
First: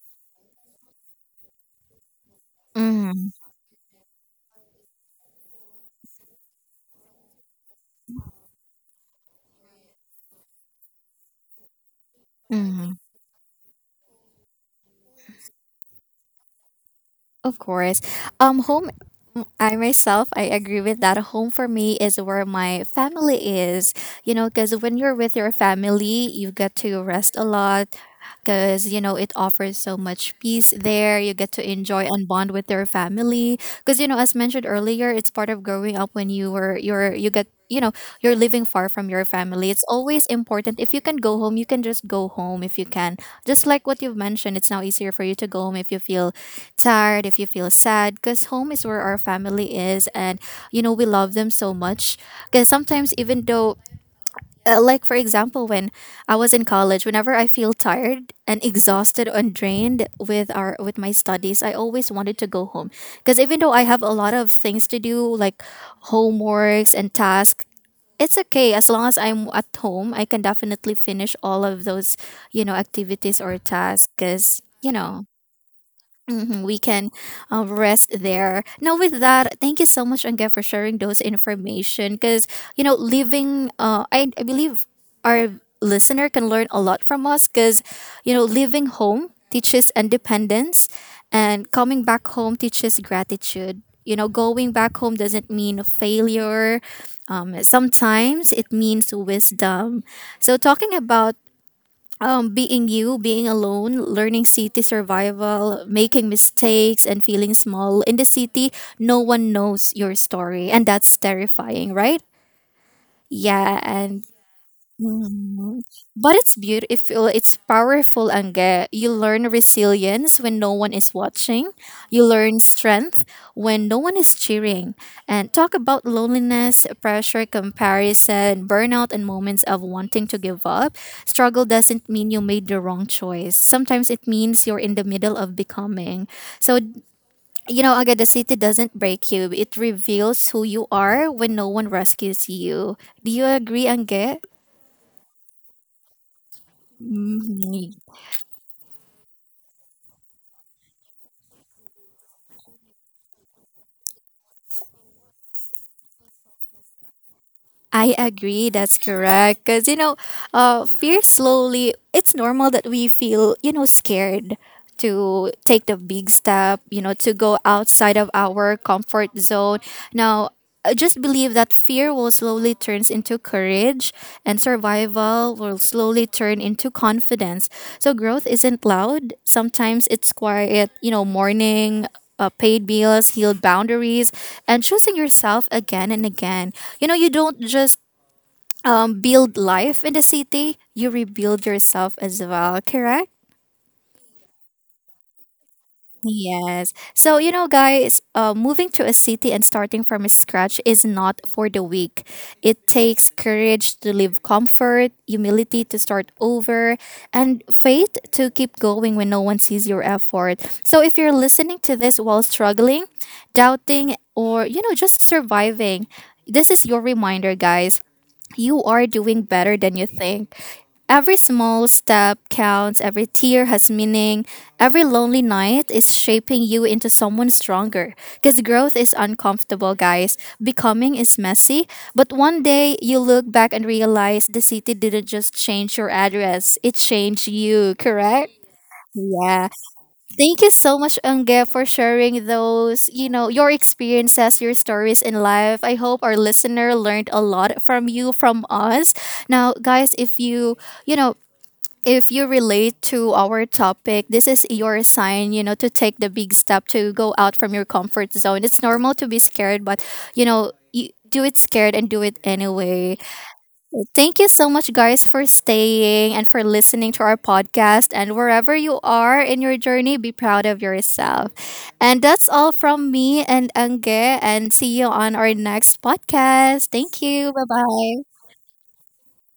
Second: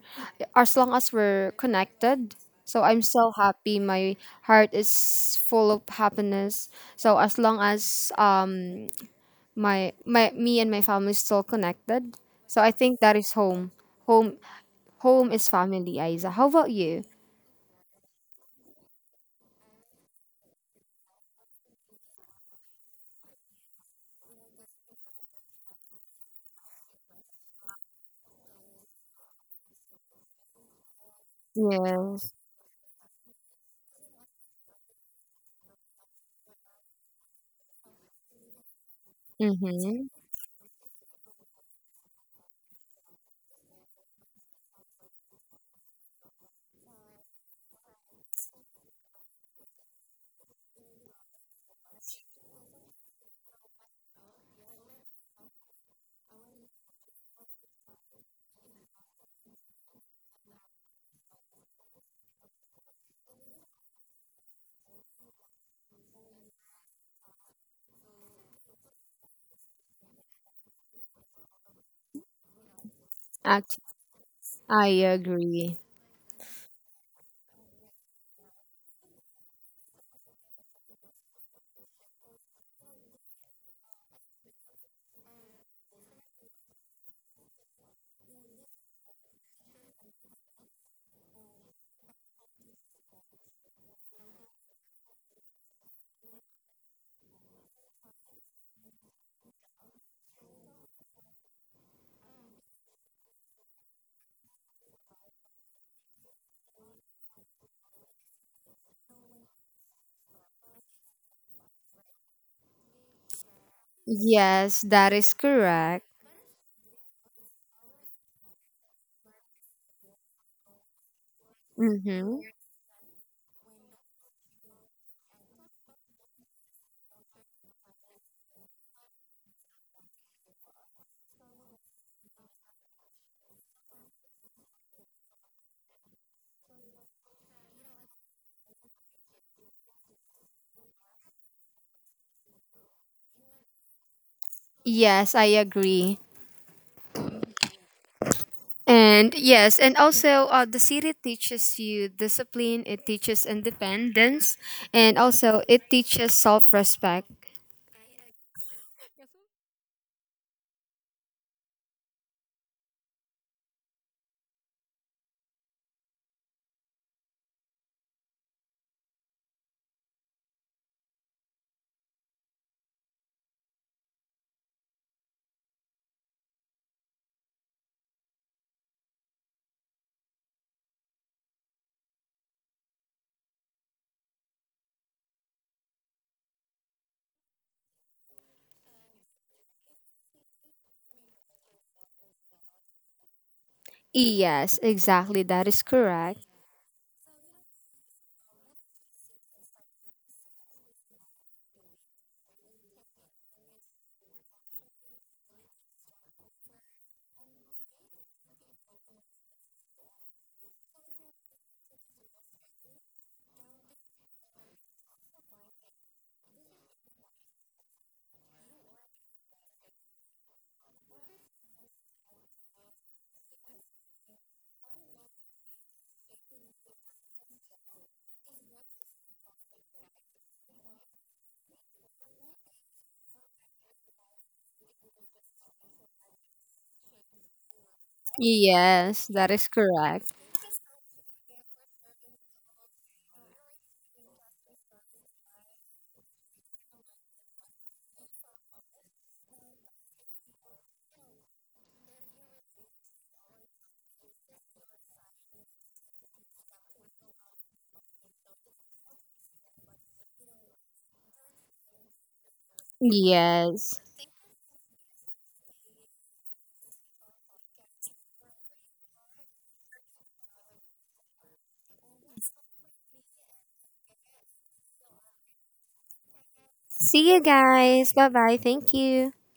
as long as we're connected, so I'm so happy. My heart is full of happiness. So as long as um my my me and my family is still connected, so I
Mm-hmm.
think that is home. Home home is family, Isa. How about you?
Of course. Um, home. I myself, I agree with that. Home for me is where my family is. You know, because when you're with your family, you get to rest a lot. Because you know it offers so much peace there. You get to enjoy and
Yes.
bond with your family because you know as mentioned earlier, it's part of growing up. When you were you're you get you know you're living far from your family, it's
Mm-hmm.
always important if you can go home, you can just go home. If you can just like what you've mentioned, it's now easier for you to go home if you feel tired, if you feel sad, because home is where our family is and you know we love them so much. Because sometimes, even though uh, like for example, when I was in college, whenever I feel tired and exhausted and drained with our with my studies, I always wanted to go home. Because even though I have a lot of things to do, like homeworks and tasks, it's okay. As long as I'm at home, I can definitely finish all of those, you know, activities or
i,
tasks. Because
I
you know
agree.
mhm, we can uh, rest there. Now, with that, thank you so much, Angga, for sharing those information. Because you know, living, uh, I, I believe our listener can learn a lot from us. Because you know, living home teaches independence, and coming back home teaches gratitude. You know, going back home doesn't mean a failure. Um, sometimes it means wisdom. So, talking about um, being you, being alone, learning city survival, making mistakes, and feeling small in the city, no one knows your story. And that's terrifying, right? Yeah. And
Yes, that is
mhm.
correct.
But it's beautiful, it's powerful, Angge. You learn resilience when no one is watching, you
Mm-hmm.
learn strength when no one is cheering. And talk about loneliness, pressure, comparison, burnout, and moments of wanting to give up. Struggle doesn't mean you made the wrong choice. Sometimes it means you're in the middle of becoming. So, you know, Angge, the city doesn't break you, it reveals who you are when no one rescues you. Do you agree, Angge?
Yes, I agree.
Mhm.
And yes, and also uh, the city teaches you discipline, it teaches independence, and also it teaches self respect.
I agree. That's correct. Because, you know, uh, fear slowly, it's normal that we feel, you know, scared to take the big step, you know, to go outside of our comfort zone. Now, I just believe that fear will slowly turns into courage and survival will slowly turn into confidence. So growth isn't loud. Sometimes it's quiet, you know, mourning, uh, paid bills, healed boundaries, and choosing yourself again and again. You know, you don't just um, build life in the city, you rebuild yourself as well, correct?
Yes, exactly. That is correct.
Yes. So, you know, guys, uh, moving to a city and starting from scratch is not for the weak. It takes courage to leave comfort, humility to start over, and faith to keep going when no one sees your effort. So, if you're listening to this while struggling, doubting, or, you know, just surviving, this is your reminder, guys, you are doing better than you think. Every small step counts, every tear has meaning, every lonely night is shaping you into someone stronger. Because growth is uncomfortable, guys. Becoming is messy, but one day you look back and realize the city didn't just change your address, it changed you, correct?
Yes, that is
Yeah.
correct.
Thank you so much, Unge, for sharing those, you know, your experiences, your stories in life. I hope our listener learned a lot from you, from us. Now, guys, if you, you know, if you relate to our topic, this is your sign, you know, to take the big step to go out from your comfort zone. It's normal to be scared, but, you know, you do it scared and do it anyway.
Yes.
Thank you so much, guys, for staying and for listening to our podcast. And wherever you are in your journey, be proud of yourself. And that's all from me and Ange. And see you on our next podcast. Thank
See you
you. Bye
guys. Bye
bye.
bye. Thank you.